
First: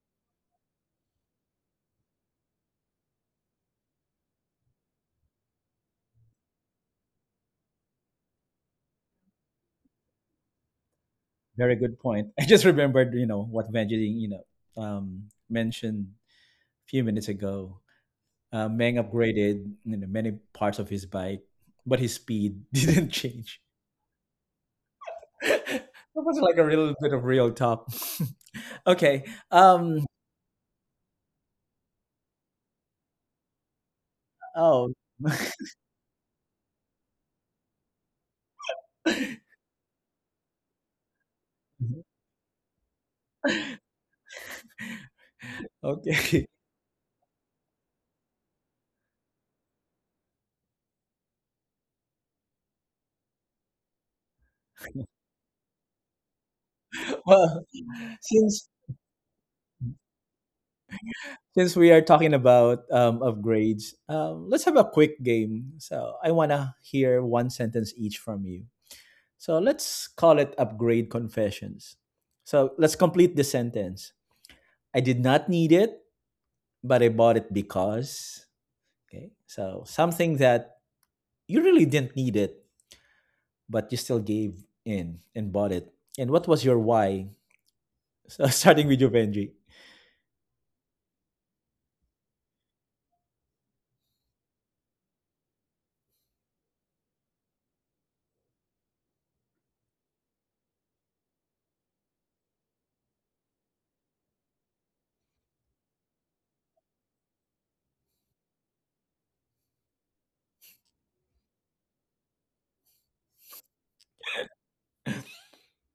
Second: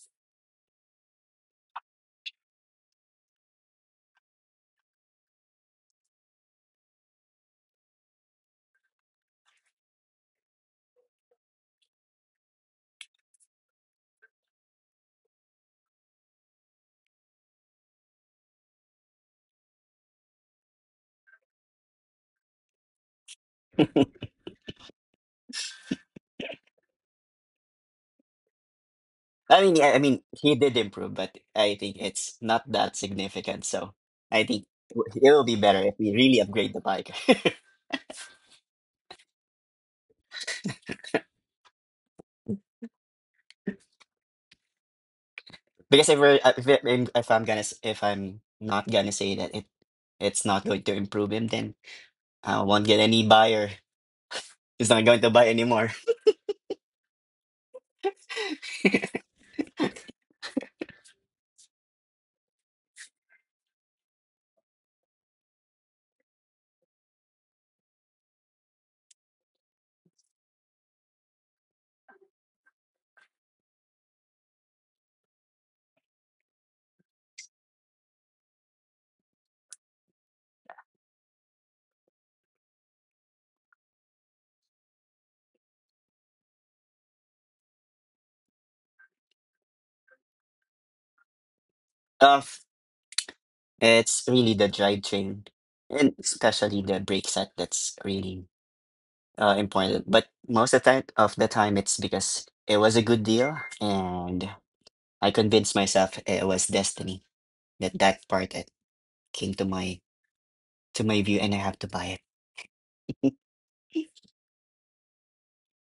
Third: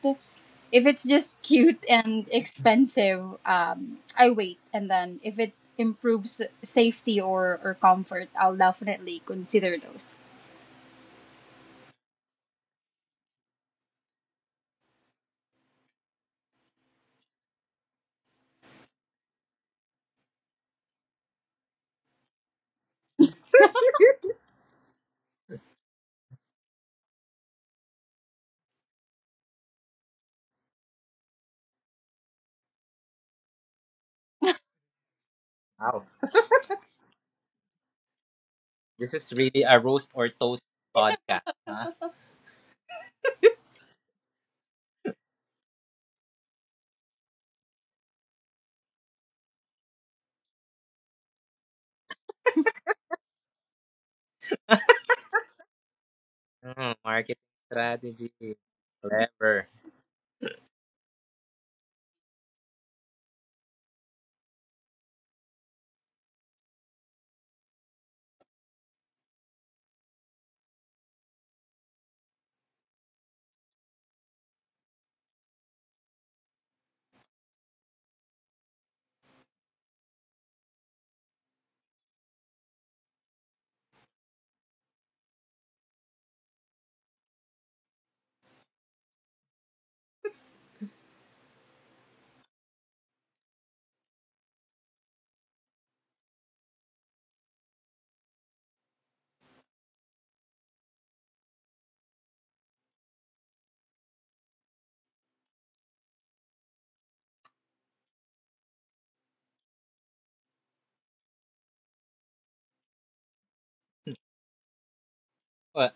Speaker 3: If it's just cute and expensive, um, I wait. And then if it improves safety or, or comfort, I'll definitely consider those.
Speaker 1: Very good point. I just remembered, you know, what Vangeline, you know, um, mentioned a few minutes ago. Uh, Meng upgraded, you know, many parts of his bike, but his speed didn't change. That was like a little bit of real talk. Okay.
Speaker 2: I mean, yeah, I
Speaker 1: Um.
Speaker 2: mean, he did improve, but I think it's not that significant. So I think
Speaker 1: Oh.
Speaker 2: it will be better if
Speaker 3: Wow.
Speaker 2: we really upgrade the bike.
Speaker 3: This is really a roast or toast podcast, huh?
Speaker 2: Because if we're,
Speaker 1: Okay.
Speaker 2: if, it- if if I'm gonna, s- if I'm not gonna say that it, it's not going to improve him, then I won't get any buyer. He's not going to buy anymore.
Speaker 3: Mm, marketing
Speaker 1: Well,
Speaker 3: strategy.
Speaker 1: since
Speaker 3: Clever.
Speaker 1: since we are talking about um, upgrades, um, let's have a quick game. So I wanna hear one sentence each from you. So let's call it upgrade confessions. So let's complete the sentence. I did not need it, but I bought it because, okay. So something that you really didn't need it, but you still gave in and bought it. And what was your why? So starting with you, Benji.
Speaker 2: Uh, it's really the drivetrain, and especially the brake set that's really uh, important. But most of the time, of the time, it's because it was a good deal. And I convinced myself it was destiny, that that part, it came to my to my view, and I have to buy it.
Speaker 3: Well,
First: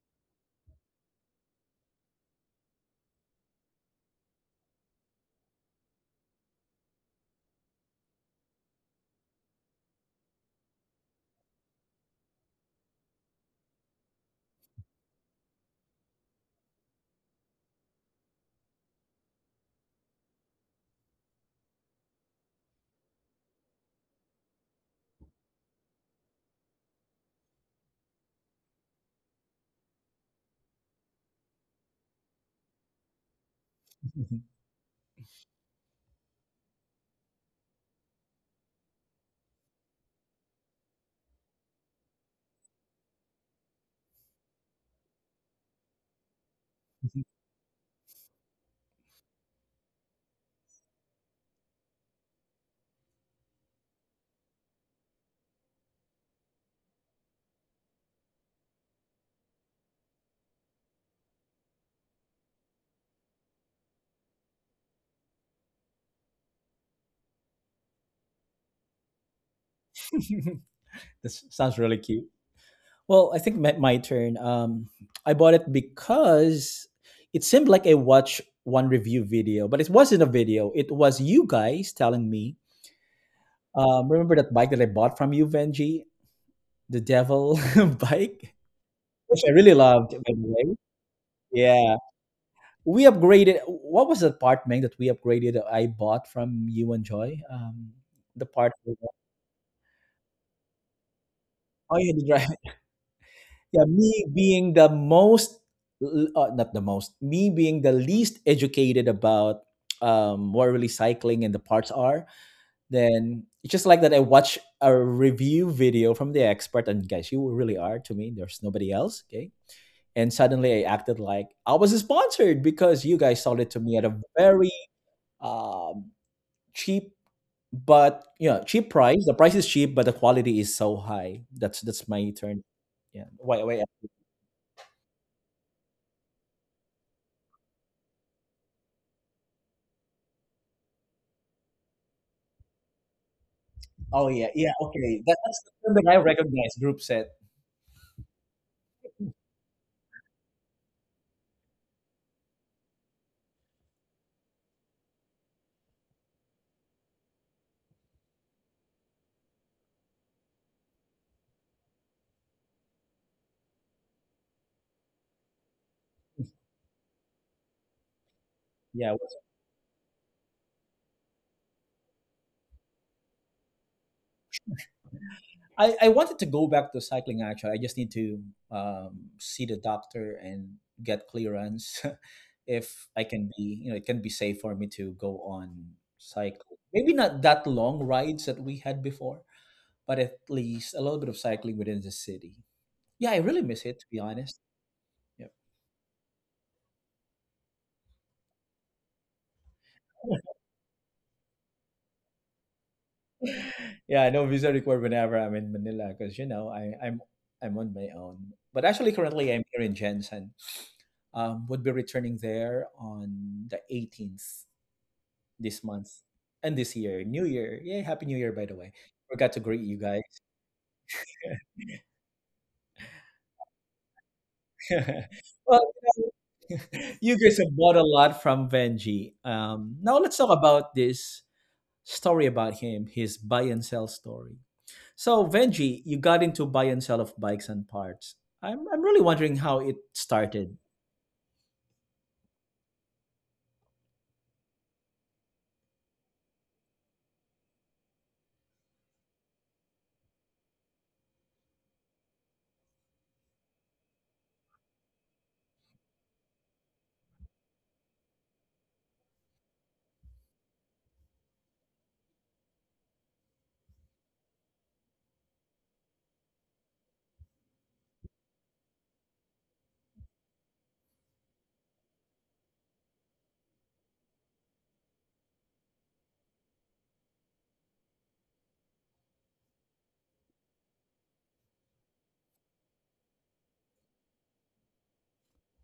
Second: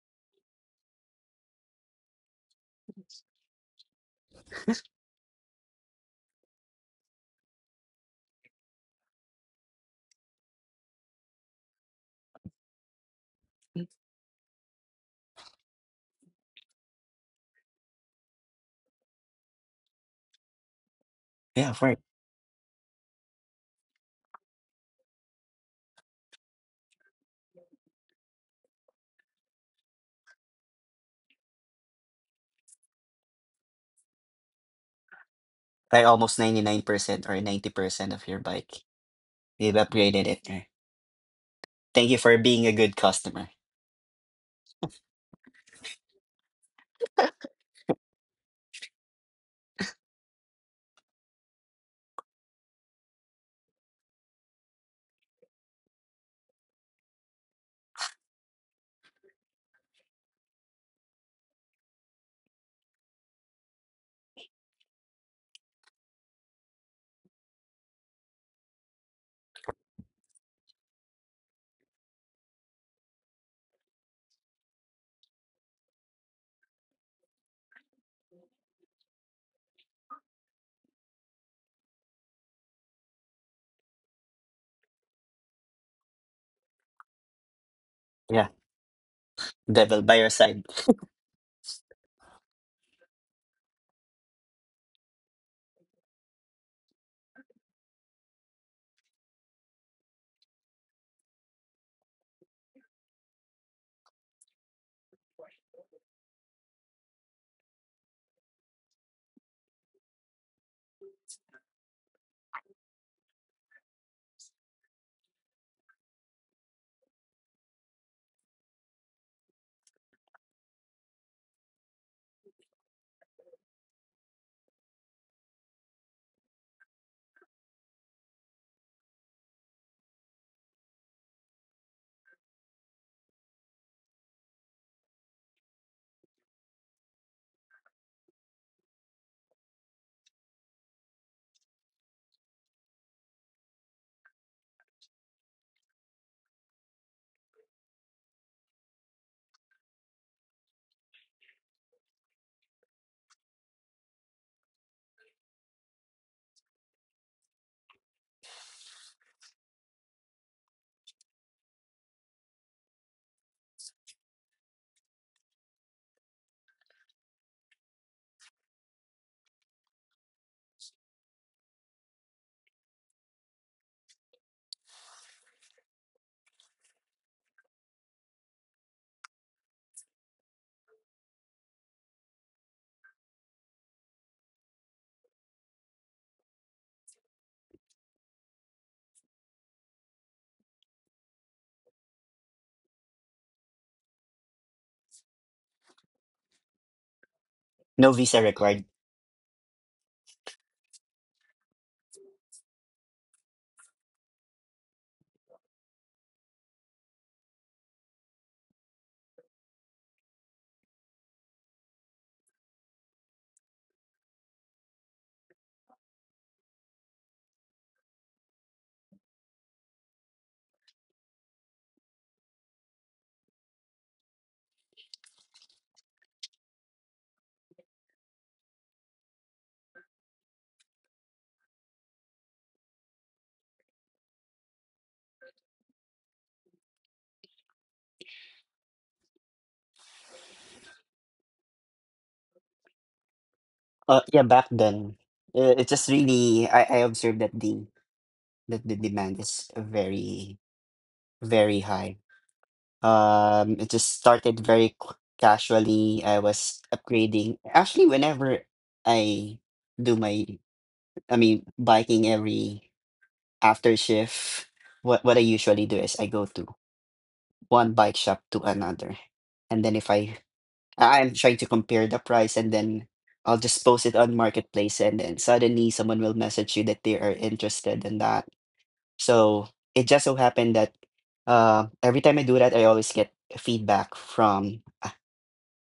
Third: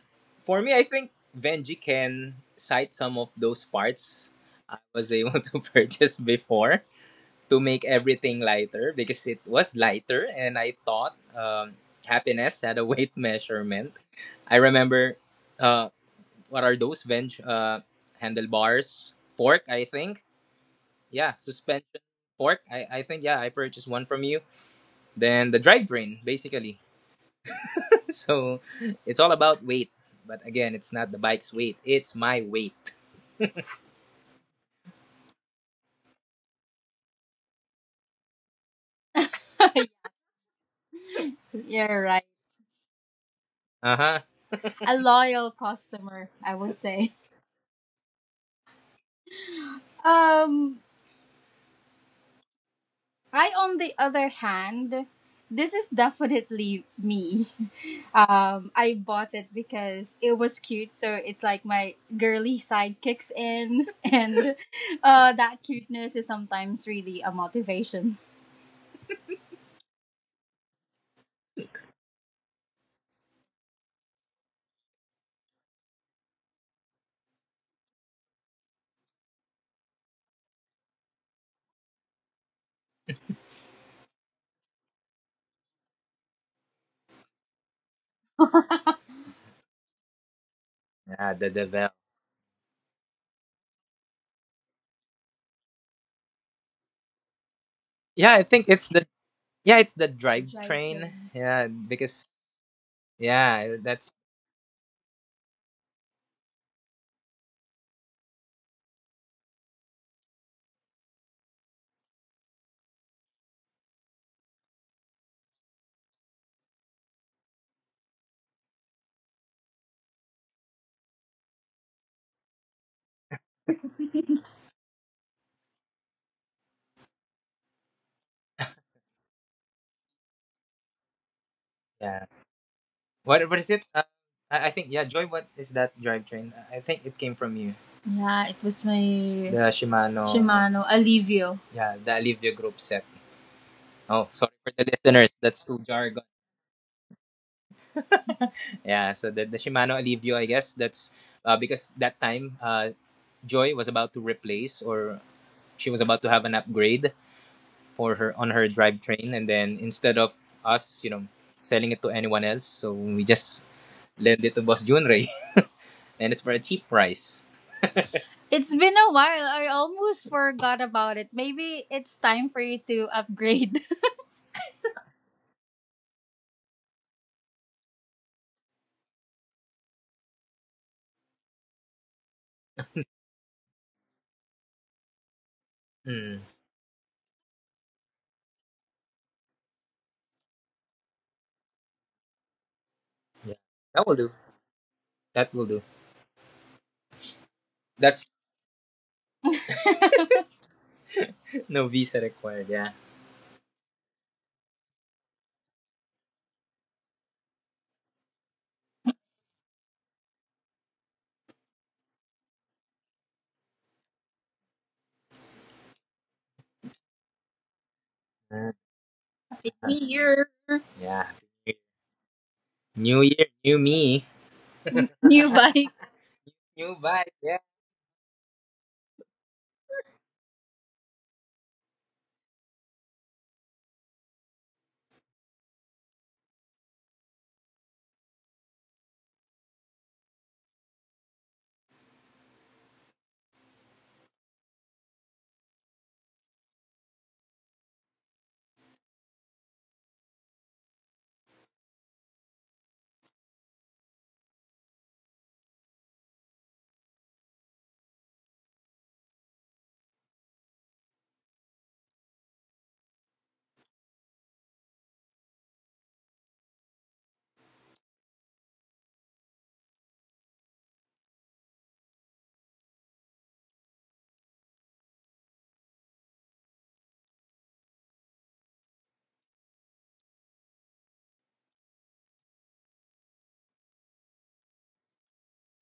Speaker 3: for me, I think Benji can cite some of those parts I was able to purchase before, to make everything lighter, because it was lighter and I thought um, happiness had a weight measurement. I remember uh, what are those bench uh, handlebars? Fork, I think. Yeah,
Speaker 2: Yeah, for it.
Speaker 3: suspension fork. I, I think, yeah, I purchased one from you. Then the drivetrain, basically. So it's all about weight. But again, it's not the bike's weight, it's my weight.
Speaker 2: Like almost ninety-nine percent or ninety percent of your bike. You've upgraded it. eh.
Speaker 3: You're
Speaker 2: Thank you
Speaker 3: right.
Speaker 2: for being a good customer.
Speaker 3: Uh huh. A loyal customer, I would say. Um, I, on the other hand, this is definitely me. Um, I bought it because it was cute, so it's like my girly side kicks in, and uh, that cuteness is sometimes really a motivation.
Speaker 1: This sounds really cute. Well, I think my, my turn. Um, I bought it because it seemed like I watched one review video, but it wasn't a video. It was you guys telling me. Um, remember that bike that I bought from you, Benji? The Devil
Speaker 2: Yeah,
Speaker 1: bike, which I really
Speaker 2: devil
Speaker 1: loved,
Speaker 2: by your
Speaker 1: by the
Speaker 2: side.
Speaker 1: way.
Speaker 3: Yeah, the Devel.
Speaker 1: Yeah. We upgraded. What was the part, Meng, that we upgraded that I bought from you and Joy? Um,
Speaker 3: Yeah, I
Speaker 1: the
Speaker 3: think
Speaker 1: part.
Speaker 3: it's
Speaker 1: with
Speaker 3: the,
Speaker 1: the-
Speaker 3: yeah, it's the drivetrain. Drivetrain. Yeah,
Speaker 1: Oh, yeah, the
Speaker 3: because
Speaker 1: drive.
Speaker 3: yeah,
Speaker 1: Yeah,
Speaker 3: that's
Speaker 1: me being the most, l- uh, not the most, me being the least educated about um, what really cycling and the parts are, then it's just like that. I watch a review video from the expert, and guys, you really are to me. There's nobody else. Okay. And suddenly I acted like I was sponsored because you guys sold it to me at a very um, cheap, but yeah, cheap price. The price is cheap, but the quality is so high. That's that's
Speaker 3: yeah.
Speaker 1: my turn. Yeah.
Speaker 3: What what
Speaker 1: Wait,
Speaker 3: is it?
Speaker 1: wait.
Speaker 3: Uh, I, I think, yeah, Joy, what is that drivetrain? I I think it came from you. Yeah, it was my. The Shimano. Shimano Alivio. Yeah, the Alivio Group set. Oh,
Speaker 1: Oh yeah,
Speaker 3: sorry for
Speaker 1: yeah.
Speaker 3: the
Speaker 1: Okay,
Speaker 3: listeners.
Speaker 1: that,
Speaker 3: That's
Speaker 1: that's the
Speaker 3: too
Speaker 1: term that I
Speaker 3: jargon.
Speaker 1: recognize. Group set.
Speaker 3: Yeah, so the, the Shimano Alivio, I guess that's uh, because that time uh, Joy was about to replace, or she was about to have an upgrade for her on her drivetrain, and then instead of us, you know, selling it to anyone else, so we just lend it to Boss Junrei, and it's for a cheap price. It's been a
Speaker 1: Yeah.
Speaker 3: while. I almost forgot about it. Maybe it's time for you to upgrade.
Speaker 1: I, I wanted to go back to cycling actually. I just need to um, see the doctor and get clearance if I can be, you know, it can be safe for me to go on
Speaker 3: Hmm.
Speaker 1: cycle. Maybe not that long rides that we had before, but at least a little bit of cycling within the city. Yeah, I
Speaker 3: Yeah,
Speaker 1: really miss it, to
Speaker 3: that will
Speaker 1: be
Speaker 3: do.
Speaker 1: honest. Yep.
Speaker 3: That will do.
Speaker 2: No
Speaker 3: That's
Speaker 2: visa required.
Speaker 3: no visa required. Yeah.
Speaker 1: Yeah, I know visa required whenever I'm in Manila because you know I, I'm I'm on my own. But actually, currently I'm here in Jensen. Um, would be returning there on the eighteenth, this month and this year. New Year. Yay, Happy New Year, by the
Speaker 3: Uh,
Speaker 1: way. Forgot to
Speaker 3: Happy
Speaker 1: greet you
Speaker 3: New
Speaker 1: guys.
Speaker 3: Year, yeah. New year, new me, new bike.
Speaker 1: Well, you know,
Speaker 3: New bike.
Speaker 1: you guys
Speaker 3: Yeah.
Speaker 1: have bought a lot from Benji. Um, now let's talk about this story about him, his buy and sell story. So, Benji, you got into buy and sell of bikes and parts. I'm, I'm really wondering how it started.
Speaker 2: Uh, yeah, back then, uh, it just really, I, I observed that the that the demand is very, very high. Um, it just started very c- casually. I was upgrading. Actually, whenever I do my, I mean, biking every after shift, what what I usually do is I go to one bike shop to another, and then if I I- I'm trying to compare the price, and then I'll just post it on Marketplace, and then suddenly someone will message you that they are interested in that. So it just so happened that, uh, every time I do that, I always get feedback from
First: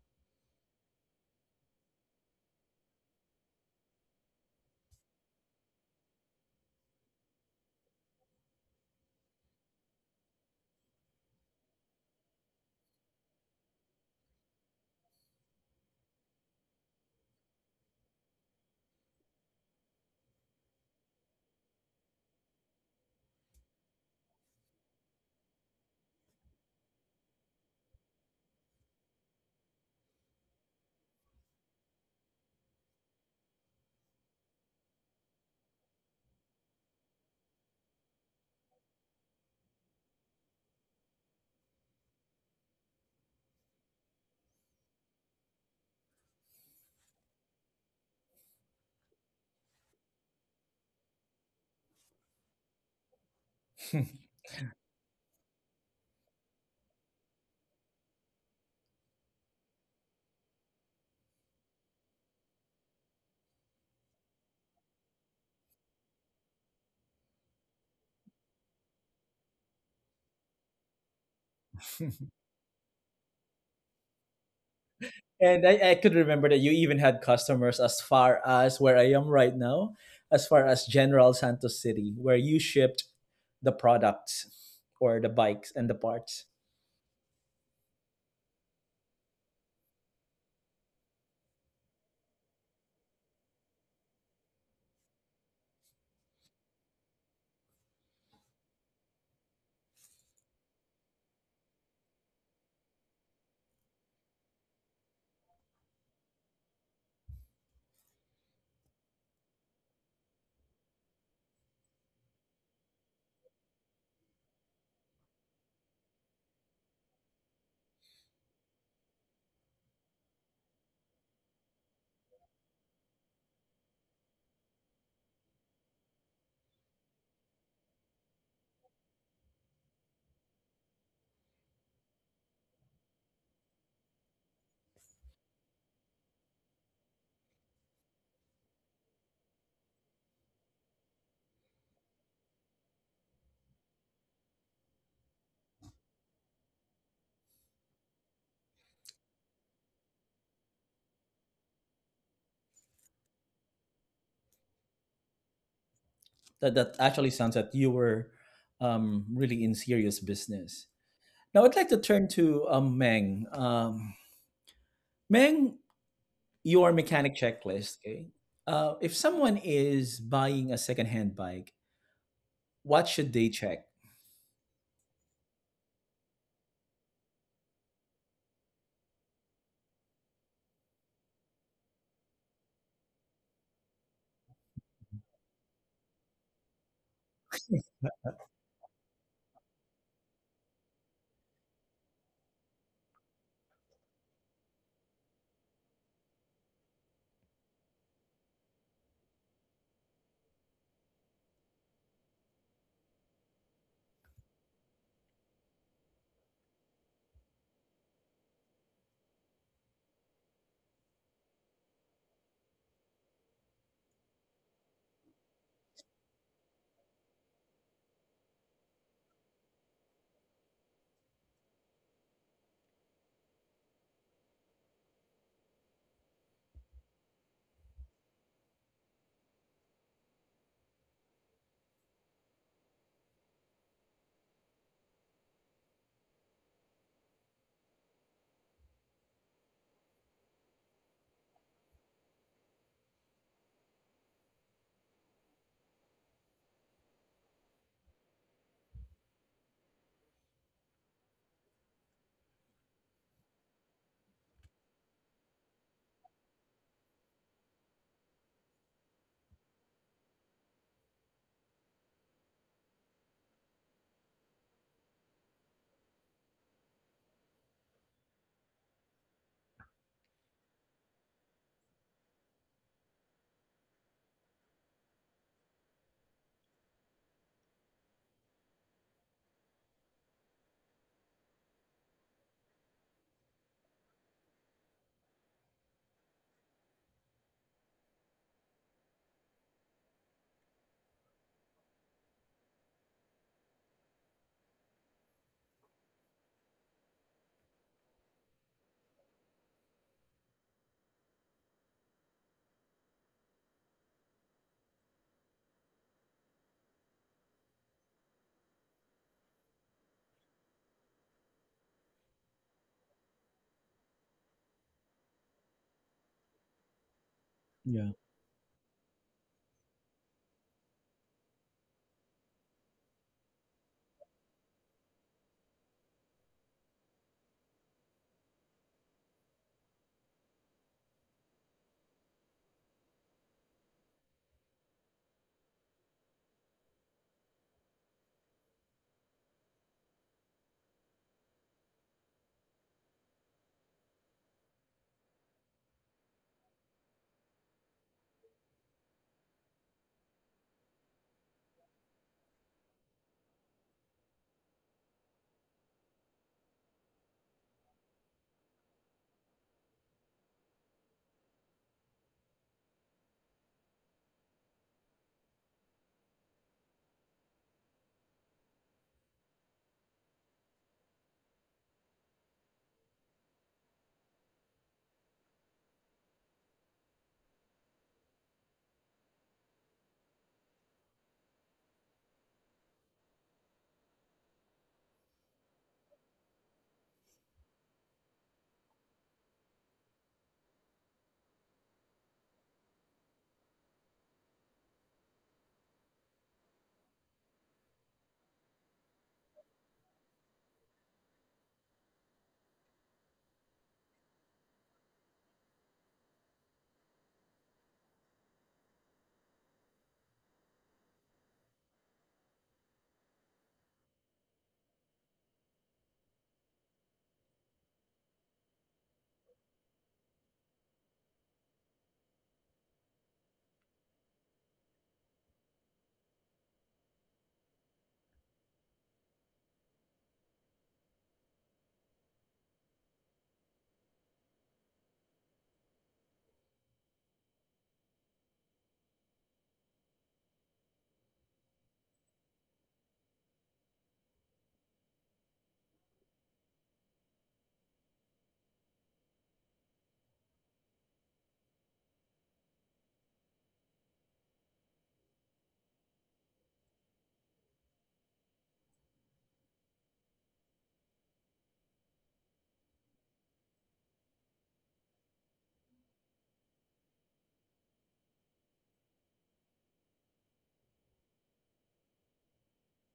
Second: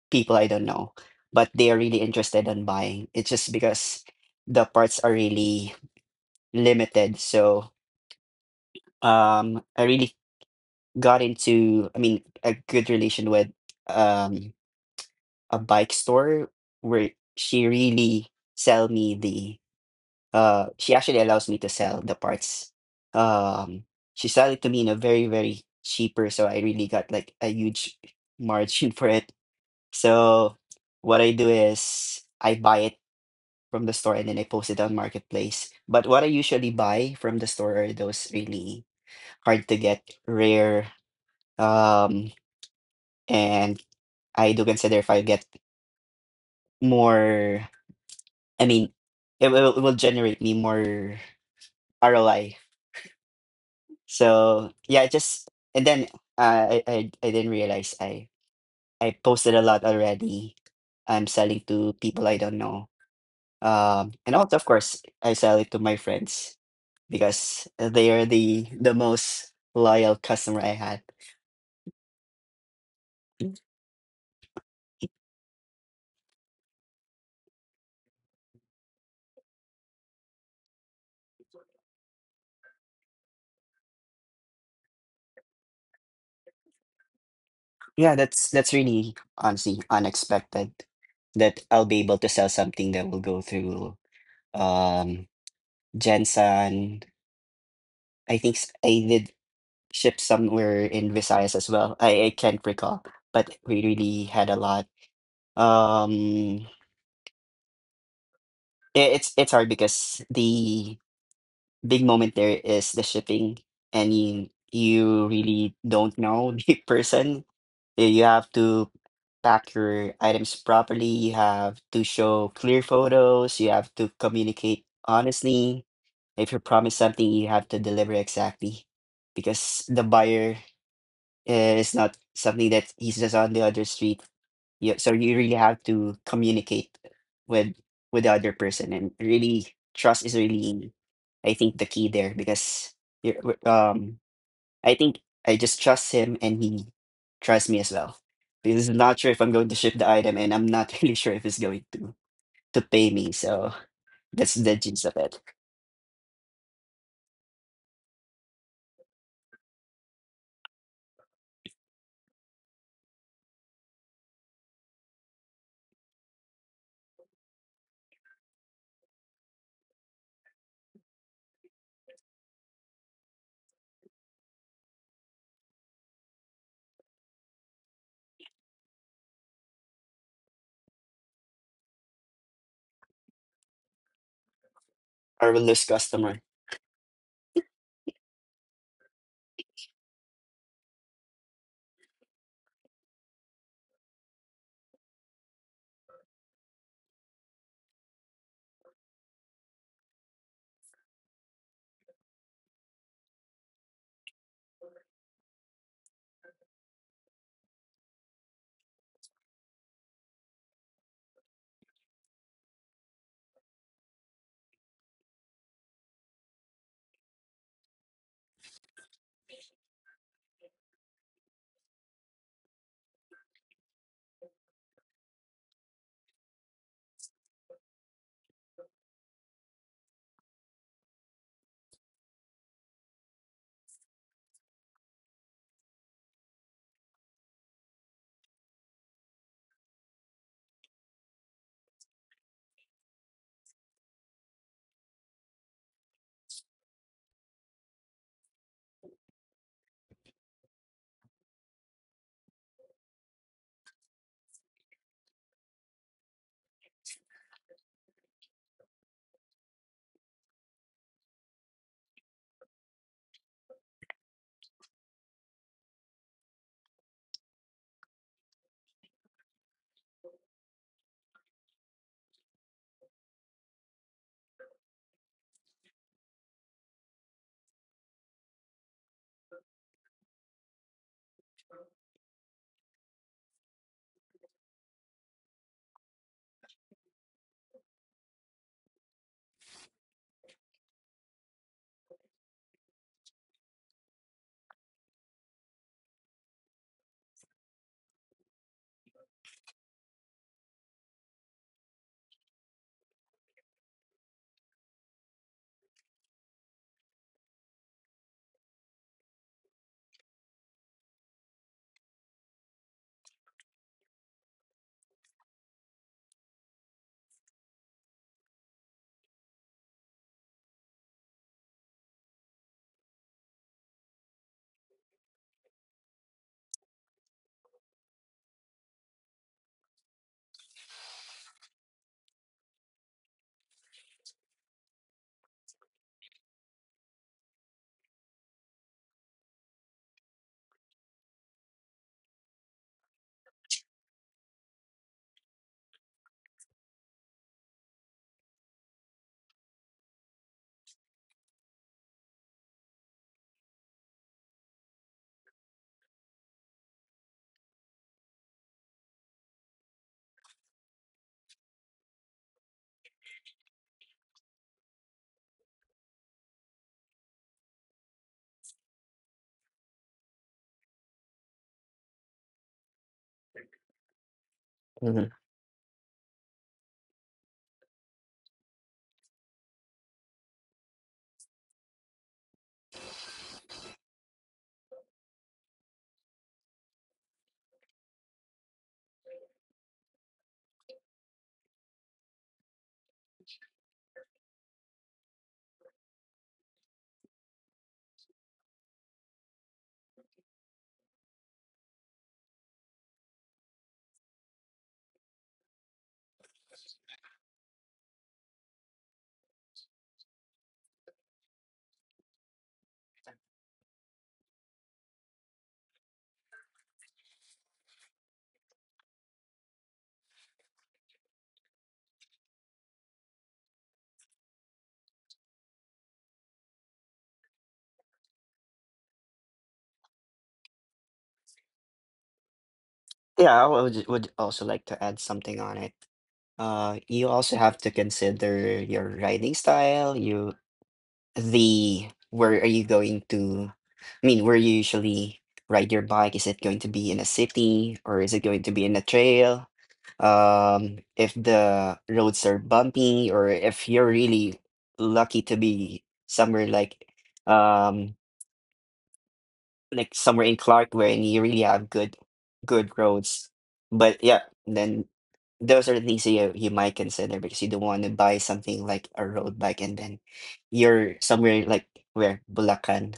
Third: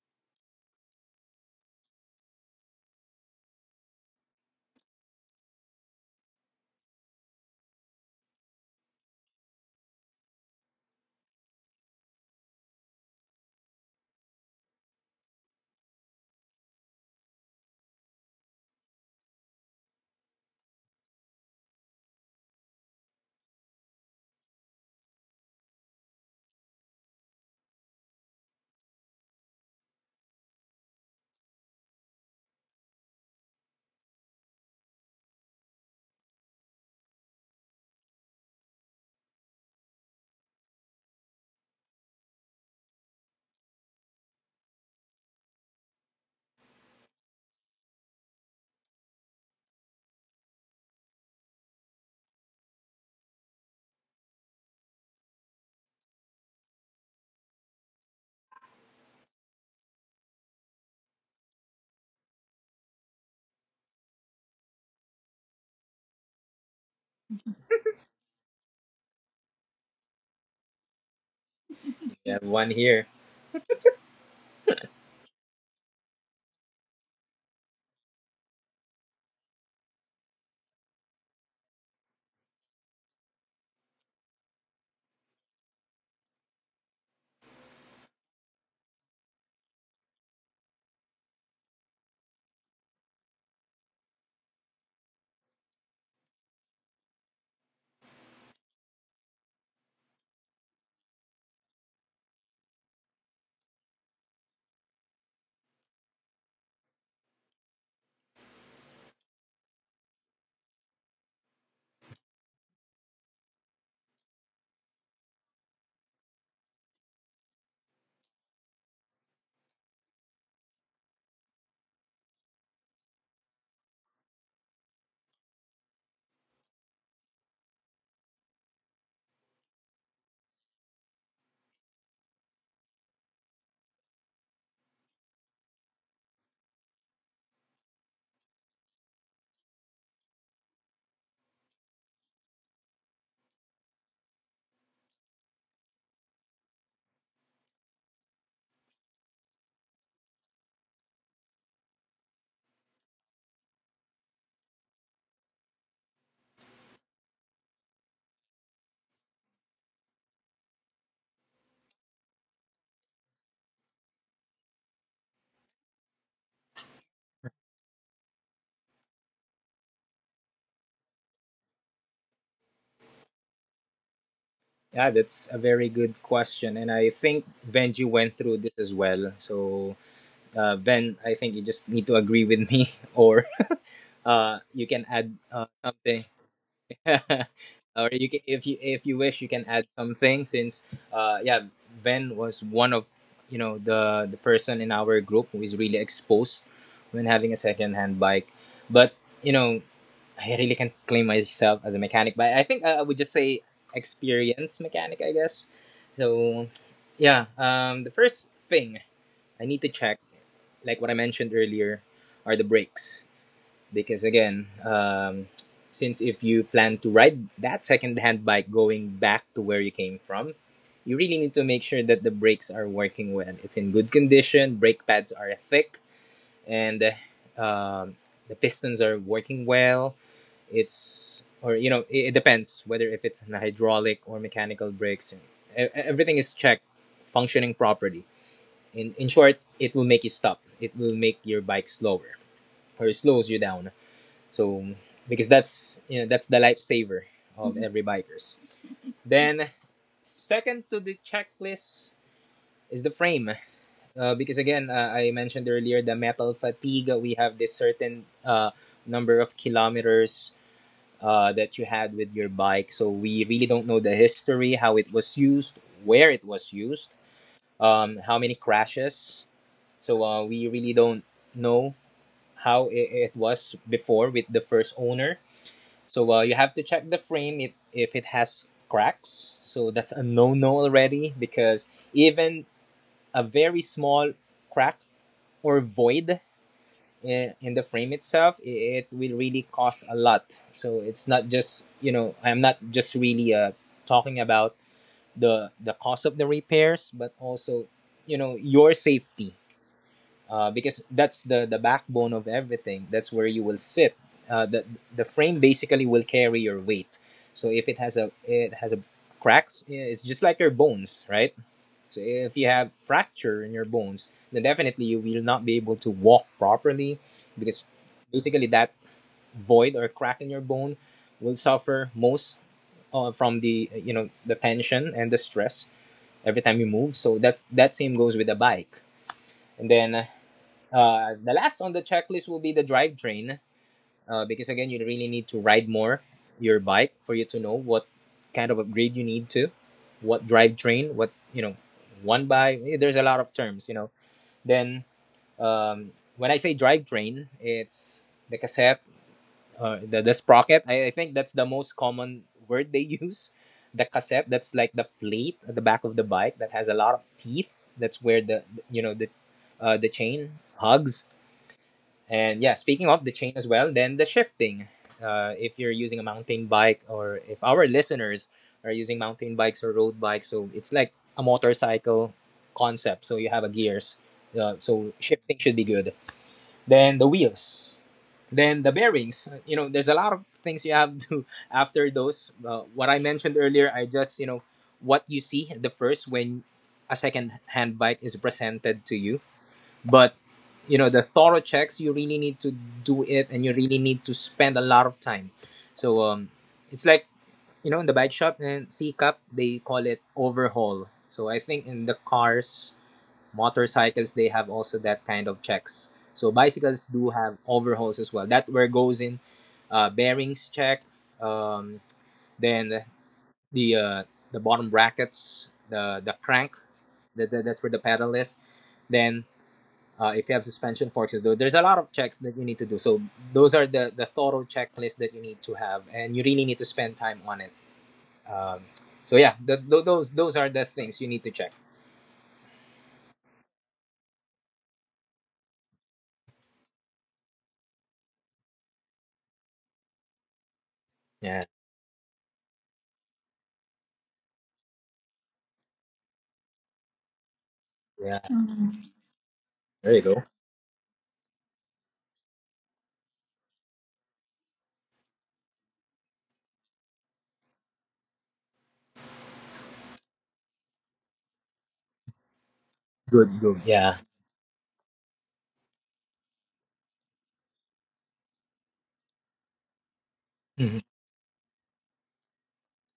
Speaker 2: people I don't know, but they are really interested in buying. It's just because the parts are really limited. So, um, I really got into, I mean, a good relation with, um, a bike store where she really sell me the. Uh, she actually allows me to sell the parts. Um, she sell it to me in a very very cheaper, so I really got like a huge margin for it. So what I do is I buy it from the store, and then I post it on Marketplace. But what I usually buy from the store are those really hard to get, rare, um, and I do consider if I get more, I mean, it will, it will generate me more R O I. So yeah, it just and then uh, I, I I didn't realize I I posted a lot already. I'm selling to people I don't know. Um, and also, of course, I sell it to my friends, because they are the the most loyal customer I had.
Speaker 3: Yeah, one here.
Speaker 1: And I, I could remember that you even had customers as far as where I am right now, as far as General Santos City, where you shipped the products or the bikes and the parts.
Speaker 2: Yeah, that's that's really honestly unexpected that I'll be able to sell something that will go through, um Jensen. I think s- I did ship somewhere in Visayas as well. I, I can't recall, but we really had a lot. Um i- it's it's hard because the big moment there is the shipping, and you you really don't know the person. Yeah, you have to pack your items properly. You have to show clear photos. You have to communicate honestly. If you promise something, you have to deliver exactly, because the buyer, eh, is not something that he's just on the other street. Yeah, so you really have to communicate with with the other person, and really trust is really, I think, the key there. Because you're w- um I think I just trust him, and he trusts me as well. Because I not sure if I'm going to ship the item, and I'm not really sure if he's going to to pay me. So that's the gist of it.
Speaker 1: That that actually sounds that you were um, really in serious business. Now I'd like to turn to um, Meng. Um, Meng, your mechanic checklist. Okay, uh, if someone is buying a secondhand bike, what should they check?
Speaker 3: Yeah, that's a very good question, and I think Benji went through this as well. So, uh, Ben, I think you just need to agree with me, or uh, you can add
Speaker 2: Or will
Speaker 3: uh,
Speaker 2: lose
Speaker 3: something.
Speaker 2: customer.
Speaker 3: Or you can, if you if you wish, you can add something, since uh yeah, Ben was one of, you know, the the person in our group who is really exposed when having a second hand bike. But, you know, I really can't claim myself as a mechanic, but I think uh, I would just say experienced mechanic, I guess. So yeah, um the first thing I need to check, like what I mentioned earlier, are the brakes, because again, um, since if you plan to ride that second-hand bike going back to where you came from, you really need to make sure that the brakes are working well. It's in good condition, brake pads are thick, and uh, um, the pistons are working well. It's, or you know, it, it depends whether if it's an hydraulic or mechanical brakes. E- e, everything is checked, functioning properly. in in short, it will make you stop, it will make your bike slower, or it slows you down. So, because that's, you know, that's the lifesaver of Mhm. every bikers. Then second to the checklist is the frame. Uh, because again, uh, I mentioned earlier the metal fatigue. We have this certain uh, number of kilometers uh, that you had with your bike. So we really don't know the history, how it was used, where it was used, um, how many crashes. So uh, we really don't know how it, it was before with the first owner. So uh, you have to check the frame if, if it has cracks. So that's a no no already, because even a very small crack or void in, in the frame itself, it, it will really cost a lot. So it's not just, you know, I'm not just really uh, talking about the, the cost of the repairs, but also, you know, your safety, uh, because that's the the backbone of everything. That's where you will sit. Uh, the the frame basically will carry your weight. So if it has a it has a cracks, yeah, it's just like your bones, right? So if you have fracture in your bones, then definitely you will not be able to walk properly, because
Speaker 1: Yeah,
Speaker 3: basically that void or crack in your bone will suffer most uh, from the, you know, the tension and the stress every time you move. So that's, that same goes with the bike. And then uh, the last on the checklist will be the drivetrain, uh, because again, you really need to ride more your bike for you to know what kind of upgrade you need to, what drivetrain, what, you know, one by. Eh, there's a lot of terms, you know. Then um, when I say drivetrain, it's the cassette, uh, the the sprocket. I, I think that's the most common word they use. The cassette, that's like the plate at the back of the bike that has a lot of teeth. That's where the, you know, the uh, the chain hugs, and yeah, speaking of the chain as well, then the shifting. Uh, if you're using a mountain bike, or if our listeners are using mountain bikes or road bikes, so it's like a motorcycle concept. So you have a gears. Uh, so
Speaker 2: Mhm.
Speaker 3: shifting should be good. Then the wheels. Then the bearings. You know, there's a lot of things you have to after those. Uh, what I mentioned earlier, I just, you know, what you see the first when a second hand bike is presented to you, but, you know, the thorough checks you really need to do it, and you really need to spend a lot of time. So um it's like, you know, in the bike shop, and c cup they call it overhaul. So I think in the cars, motorcycles, they have also that kind of checks. So bicycles do have overhauls as well, that where goes in uh, bearings check, um, then the uh, the bottom brackets, the the crank, that, that, that's where the pedal is. Then uh, if you have suspension forces, though, there's a lot of checks that you need to do. So those are the, the thorough checklist that you need to have, and you really need to spend time on it. Um, so yeah, those, those those are the things you need to check.
Speaker 2: Yeah, I would, would also like to add something on it. Uh, you also have to consider your riding style. You
Speaker 3: Yeah,
Speaker 2: the where are you going to I mean, where you usually ride your bike? Is it going to be in a city, or is
Speaker 3: yeah.
Speaker 2: it going to be in a
Speaker 3: Mhm.
Speaker 2: trail?
Speaker 3: There you go.
Speaker 2: Um, if the roads are bumpy, or if you're really lucky to be somewhere like, um like somewhere in Clark, where you really have good good roads.
Speaker 3: Good, good. Yeah.
Speaker 2: But yeah, then those are the things that you, you might consider, because you don't want to buy something like a road bike, and then
Speaker 3: Hmm.
Speaker 2: you're somewhere like where Bulacan,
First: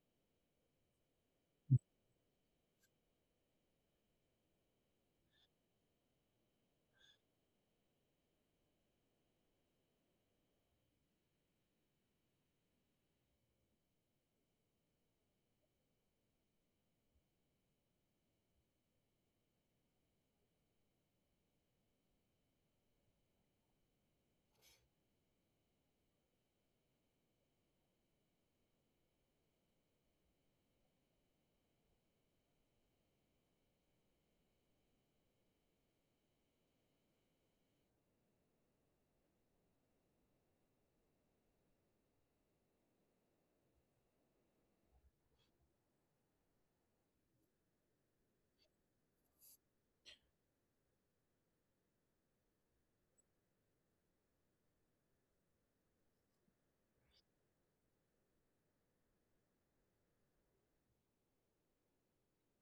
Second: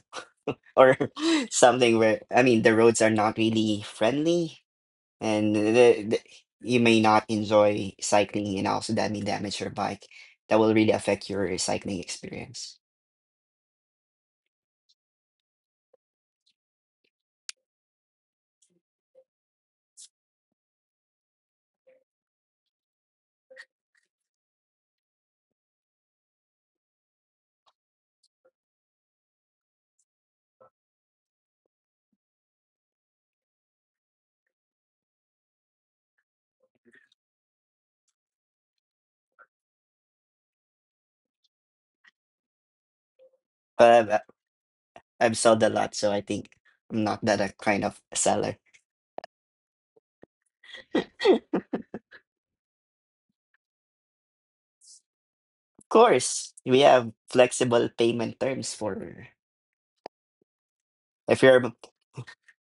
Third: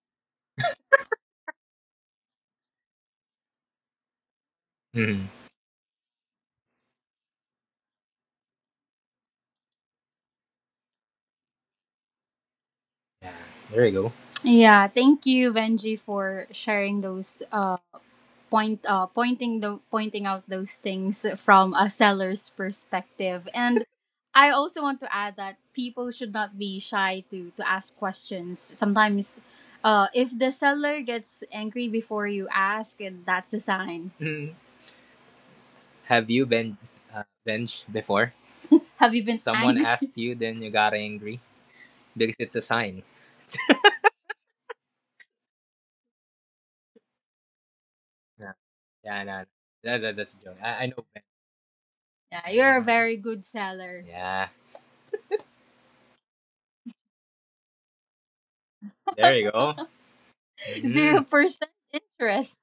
Speaker 2: or something, where I mean the roads are not really friendly,
Speaker 3: Hmm.
Speaker 2: and the, the, you may not enjoy cycling, and also that may damage your bike. That will really affect your cycling experience.
Speaker 3: Yeah. There you go. Yeah, thank you, Benji, for sharing those uh point uh pointing the pointing out those things from a seller's perspective. And I also want to add that people should not be shy to to ask questions. Sometimes, uh, if the seller gets angry before you ask, and that's a sign. Mm. Have you been uh, benched before? Have you been, someone angry asked you, then you got angry, because it's a sign.
Speaker 2: But I've, I've sold a lot, so I think I'm not that a kind of
Speaker 3: Yeah,
Speaker 2: seller.
Speaker 3: yeah, nah, that, that, that's a joke. I, I know. Ben. Yeah, you're a very good seller. Yeah,
Speaker 2: Course, we have flexible payment terms for,
Speaker 3: there you go. Mhm. Zero
Speaker 2: if you're
Speaker 3: percent interest.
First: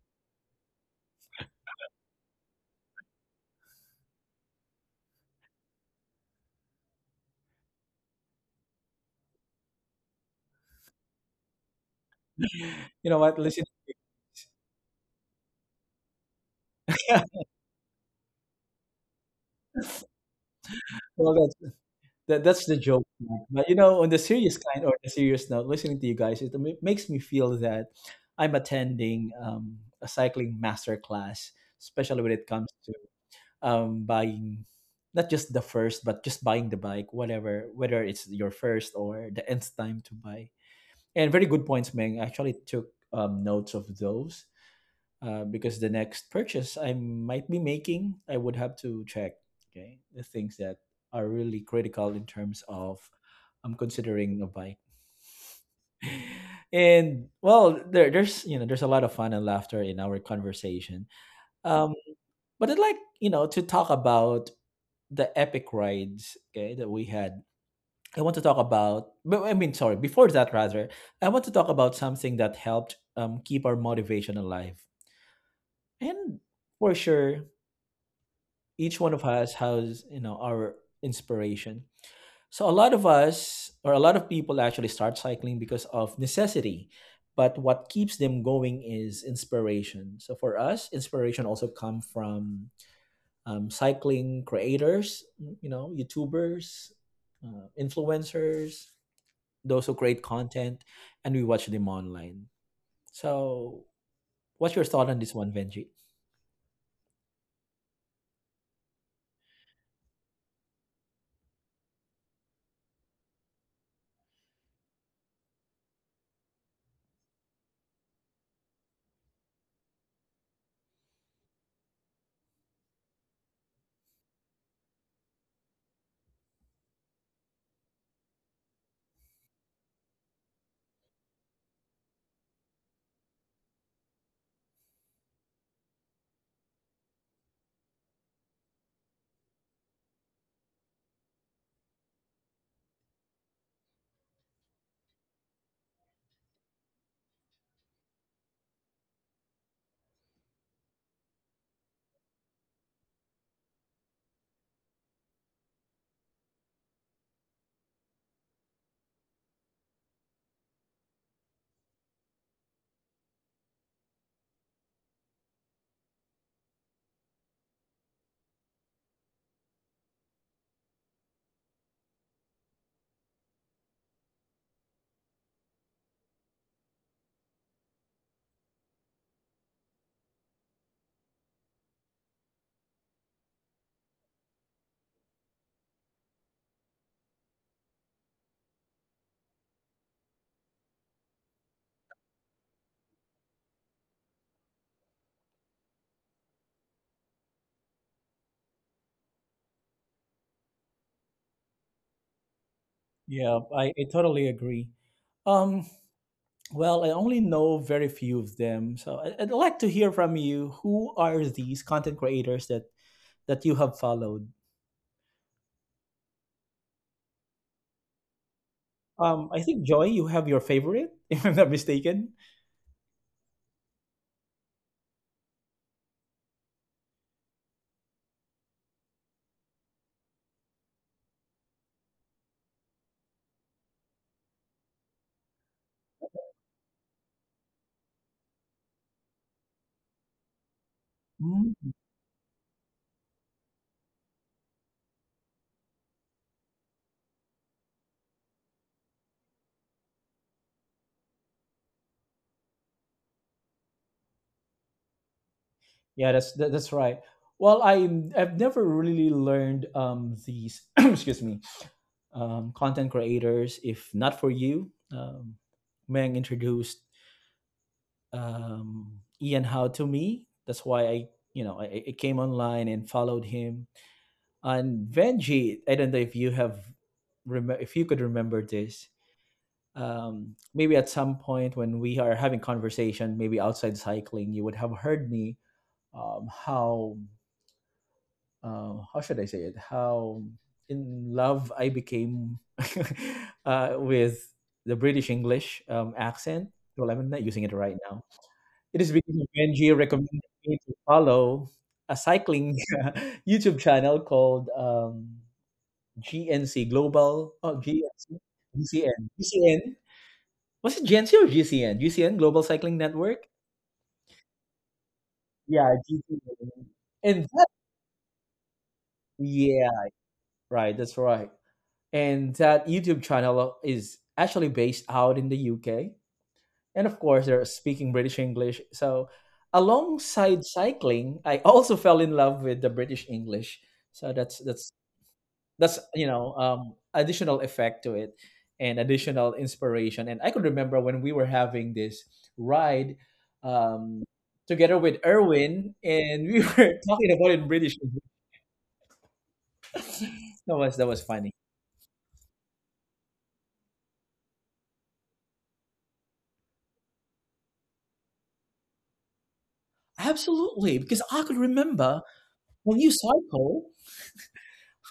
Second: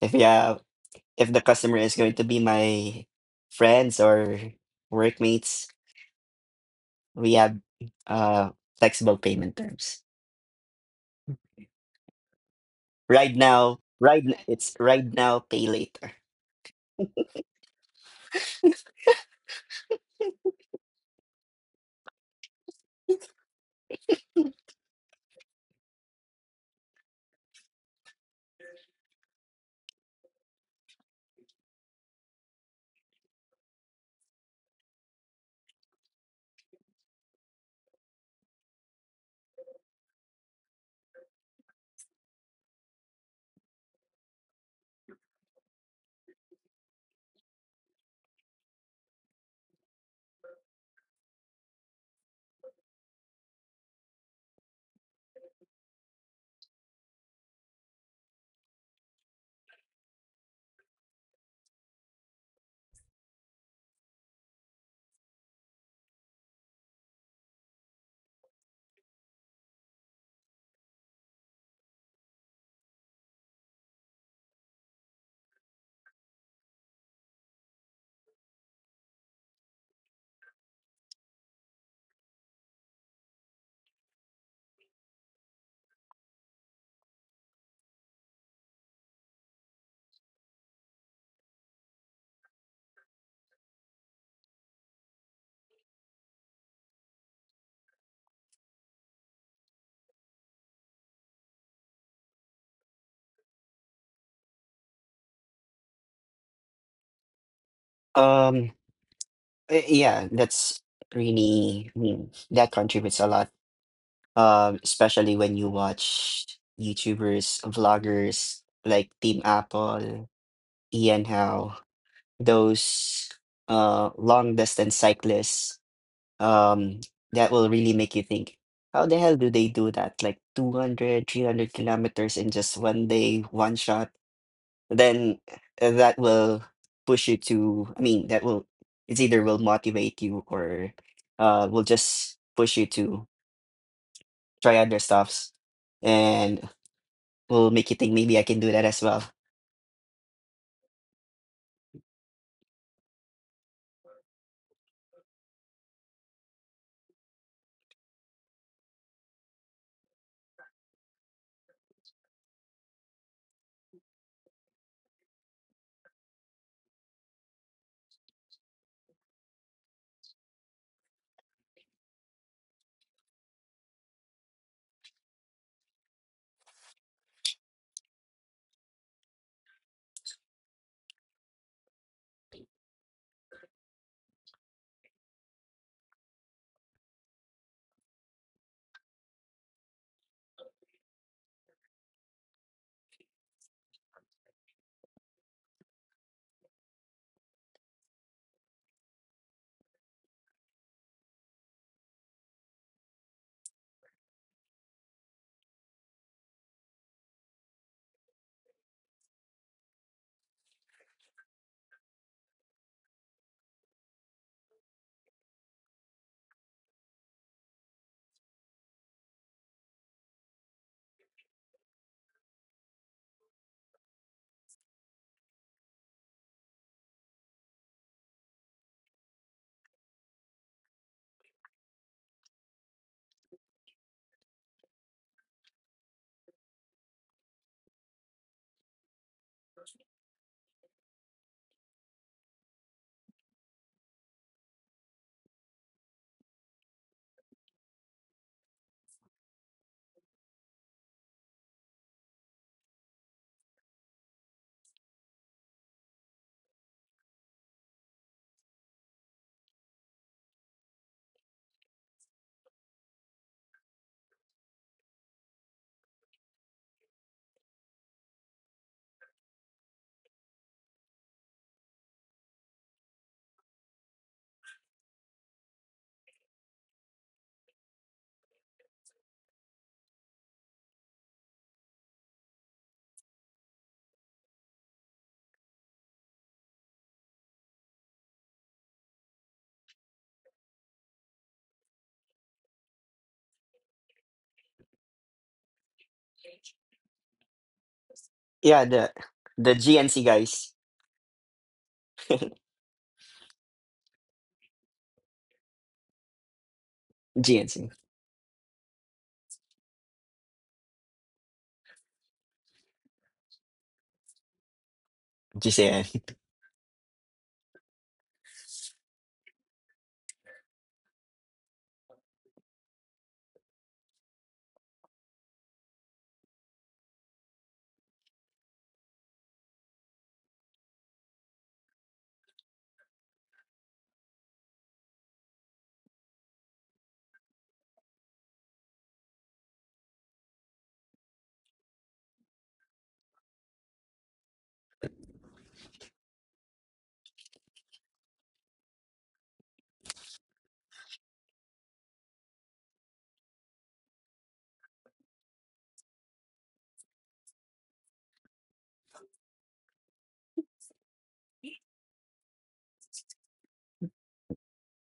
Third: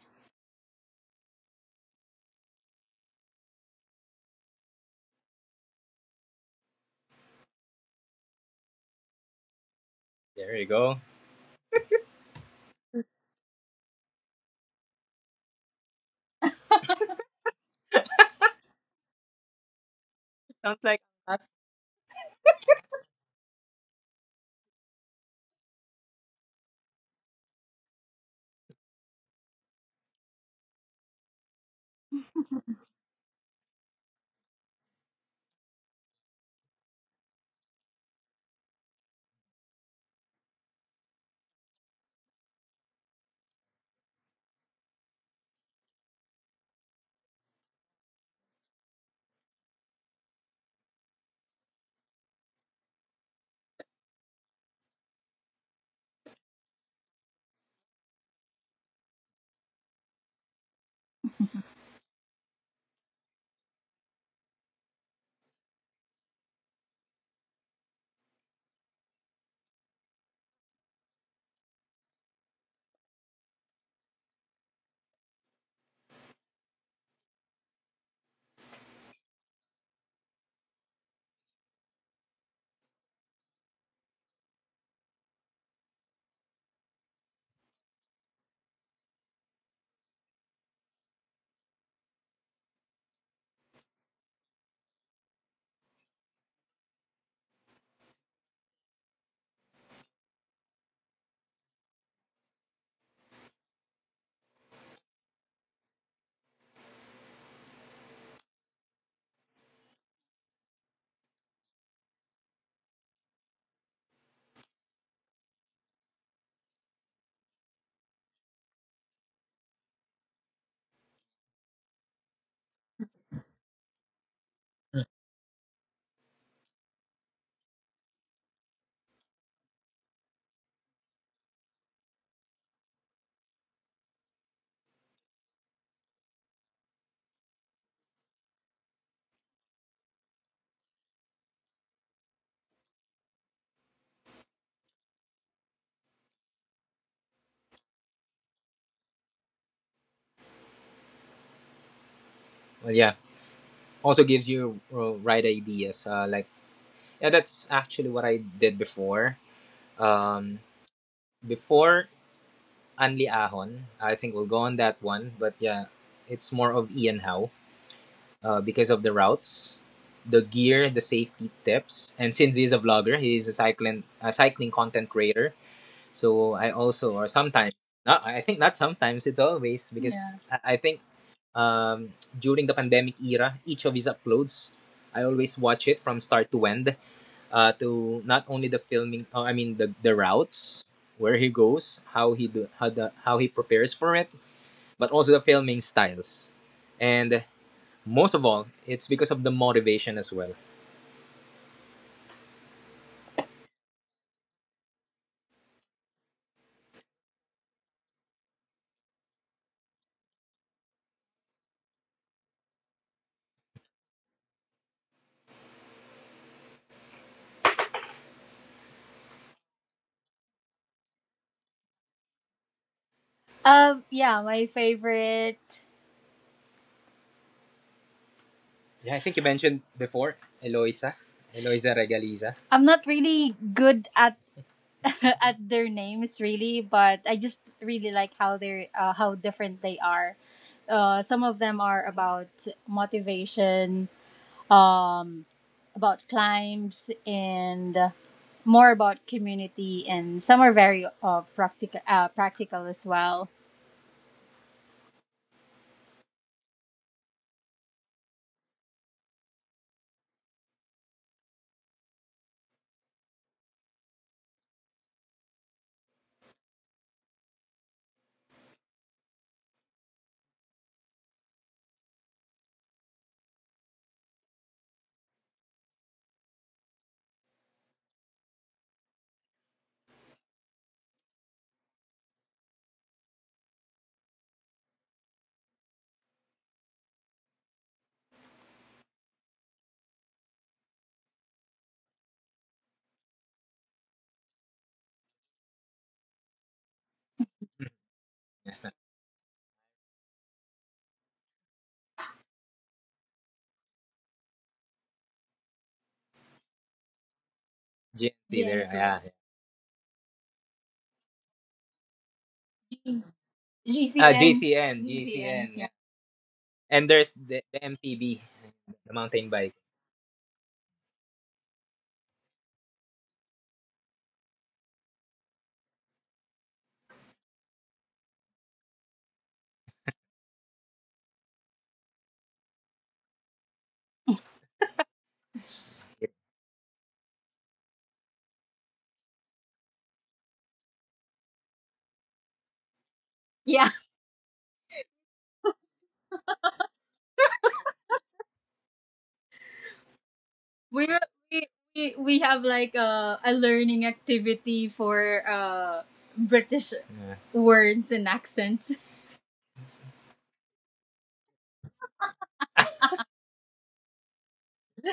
Speaker 2: if you have if the customer is going to be my friends or workmates, we have uh flexible payment terms.
Speaker 3: There you go.
Speaker 1: you know
Speaker 2: Right
Speaker 1: what? Listen.
Speaker 2: now, right n- it's right now, pay later.
Speaker 3: Sounds like
Speaker 1: Well,
Speaker 3: us.
Speaker 1: that's that, that's the joke, man. But you know, on the serious kind or the serious note, listening to you guys, it ma- makes me feel that I'm attending um, a cycling master class, especially when it comes to um, buying not just the first, but just buying the bike, whatever, whether it's your first or the nth time to buy. And very good points, Meng. I actually took um, notes of those, uh, because the next purchase I might be making, I would have to check okay the things that are really critical in terms of I'm considering a bike. And well, there, there's you know there's a lot of fun and laughter in our conversation. Um, but I'd like you know to talk about the epic rides, okay, that we had. I want to talk about. but- I mean, sorry. Before that, rather, I want to talk about something that helped um, keep our motivation alive. And for sure, each one of us has you know our inspiration. So a lot of us, or a lot of people, actually start cycling because of necessity, but what keeps them going is inspiration. So for us, inspiration also come from um, cycling creators, mm, you know youtubers, uh, influencers, those who create content, and we watch them online. So what's your thought on this one, Benji?
Speaker 2: Um, eh, yeah, that's really mm, that contributes a lot. Um, especially when you watch YouTubers, vloggers like Team Apple, Ian Howe. Those uh long distance cyclists, um that will really make you think, how the hell do they do that, like two hundred, three hundred kilometers in just one day, one shot. Then, uh, that will push you to, I mean, that will it's either will motivate you, or uh will just push you to try other stuffs, and will make you think, maybe I can do that as well.
Speaker 3: Well, yeah. Also gives you uh, right ideas. Uh, like yeah, that's actually what I did before. Um, Before Anli Ahon, I think we'll go on that one. But yeah, it's more of Ian Howe, uh, because of the routes, the gear, the safety tips, and since he's a vlogger, he's a cycling a cycling content creator. So I also, or sometimes, not, I think not sometimes, it's always because yeah. I, I think um, during the pandemic era, each of his uploads, I always watch it from start to end, uh, to not only the filming, uh, I mean the, the routes, where he goes, how he do, how the how he prepares for it, but also the filming styles, and most of all, it's because of the motivation as well.
Speaker 1: Yeah, I, I totally agree. Um, Well, I only know very few of them. So I- I'd like to hear from you. Who are these content creators that that you have followed? Um, I think Joy, you have your favorite, if I'm not mistaken.
Speaker 3: Um, yeah, my favorite. Yeah, I think you mentioned before Eloisa, Eloisa Regaliza. I'm not really good at at their names really, but I just really like how they're uh, how different they are. Uh, some of
Speaker 1: Mm,
Speaker 3: them are about motivation, um, about climbs, and more about community, and some are very uh, practical, uh, practical as well.
Speaker 1: yeah, that's that, that's right. Well, I I've never really learned um, these excuse me um, content creators. If not for you, um, Meng introduced um, Ian How to me. That's why I you know I, I came online and followed him. And Venji, I don't know if you have remember if you could remember this. Um, maybe at some point when we are having conversation, maybe outside cycling, you would have heard me um, how uh, how should I say it? How in love I became uh, with the British English um, accent. Well, I'm not using it right now.
Speaker 2: Yeah,
Speaker 1: It
Speaker 2: the
Speaker 1: is because of
Speaker 2: the
Speaker 1: Benji
Speaker 2: GNC
Speaker 1: recommended
Speaker 2: guys.
Speaker 1: me to follow a cycling YouTube channel called um, GNC Global. Oh,
Speaker 2: GNC.
Speaker 1: GNC,
Speaker 3: G N C there, G N C. Yeah.
Speaker 1: GCN, GCN. Was it GNC or GCN? GCN Global Cycling Network.
Speaker 3: G C N. Ah, G C N, yeah.
Speaker 1: Yeah, G C N.
Speaker 3: And there's
Speaker 1: And
Speaker 3: the,
Speaker 1: that,
Speaker 3: the M T B, the mountain bike.
Speaker 1: yeah, right. That's right. And that YouTube channel is actually based out in the U K. And of course, they're speaking British English. So, alongside cycling, I also fell in love with the British English. So that's that's that's you know um, additional effect to it, and additional inspiration. And I could remember when we were having this ride
Speaker 3: Yeah,
Speaker 1: um, together with Erwin, and we were talking about it in British English. That was
Speaker 3: we
Speaker 1: that was
Speaker 3: will-
Speaker 1: funny.
Speaker 3: we we we have like a, a learning activity for uh British Yeah. words and accents. It's,
Speaker 1: Absolutely, because I could remember when you cycle,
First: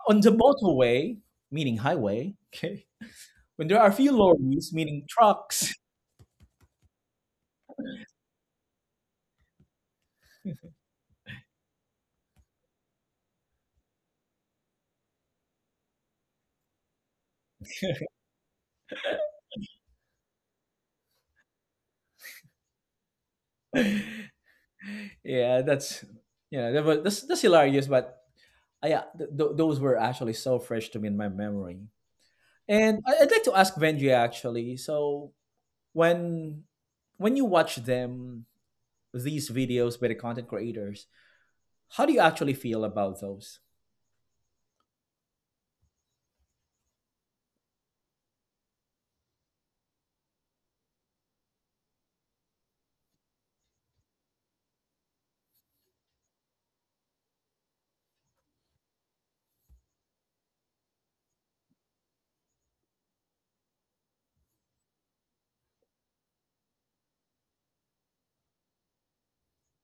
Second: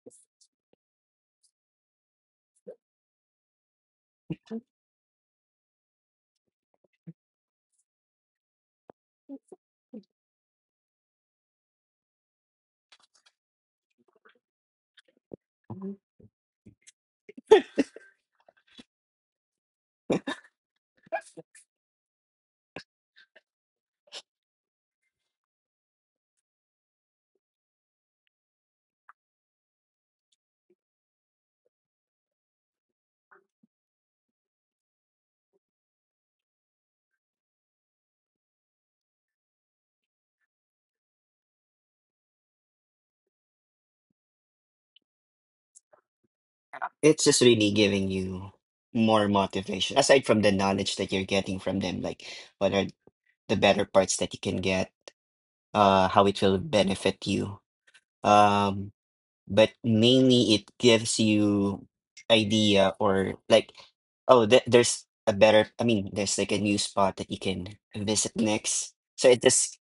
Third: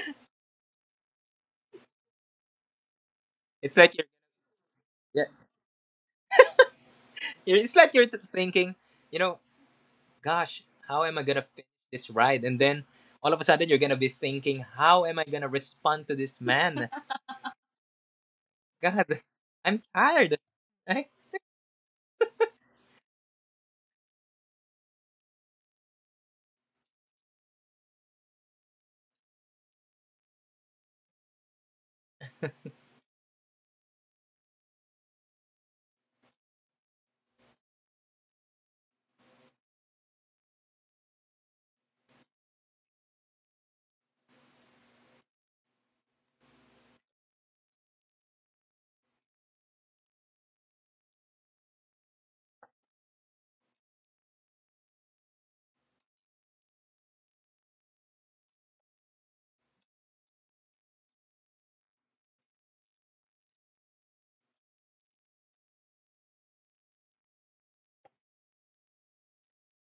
Speaker 1: on the motorway, meaning highway, okay, when
Speaker 3: it's
Speaker 1: there are
Speaker 3: like you're,
Speaker 1: few lorries, meaning
Speaker 3: yeah,
Speaker 1: trucks.
Speaker 3: you're- it's like you're th- thinking, you know, gosh, how am I gonna finish this ride? And then all of a sudden you're gonna be thinking, how am I gonna respond to this man? God, I'm tired. Right?
Speaker 1: Yeah, that's yeah, that was, that's that's hilarious. But I, yeah, th- th- those were actually so fresh to me in my memory. And I- I'd like to ask Benji actually. So when when you watch them, these videos by the content creators, how do you actually feel about those?
Speaker 2: It's just really giving you more motivation, aside from the knowledge that you're getting from them, like what are the better parts that you can get, uh how it will benefit you. um but mainly, it gives you idea, or like, oh, th- there's a better, I mean, there's like a new spot that you can visit next. So it just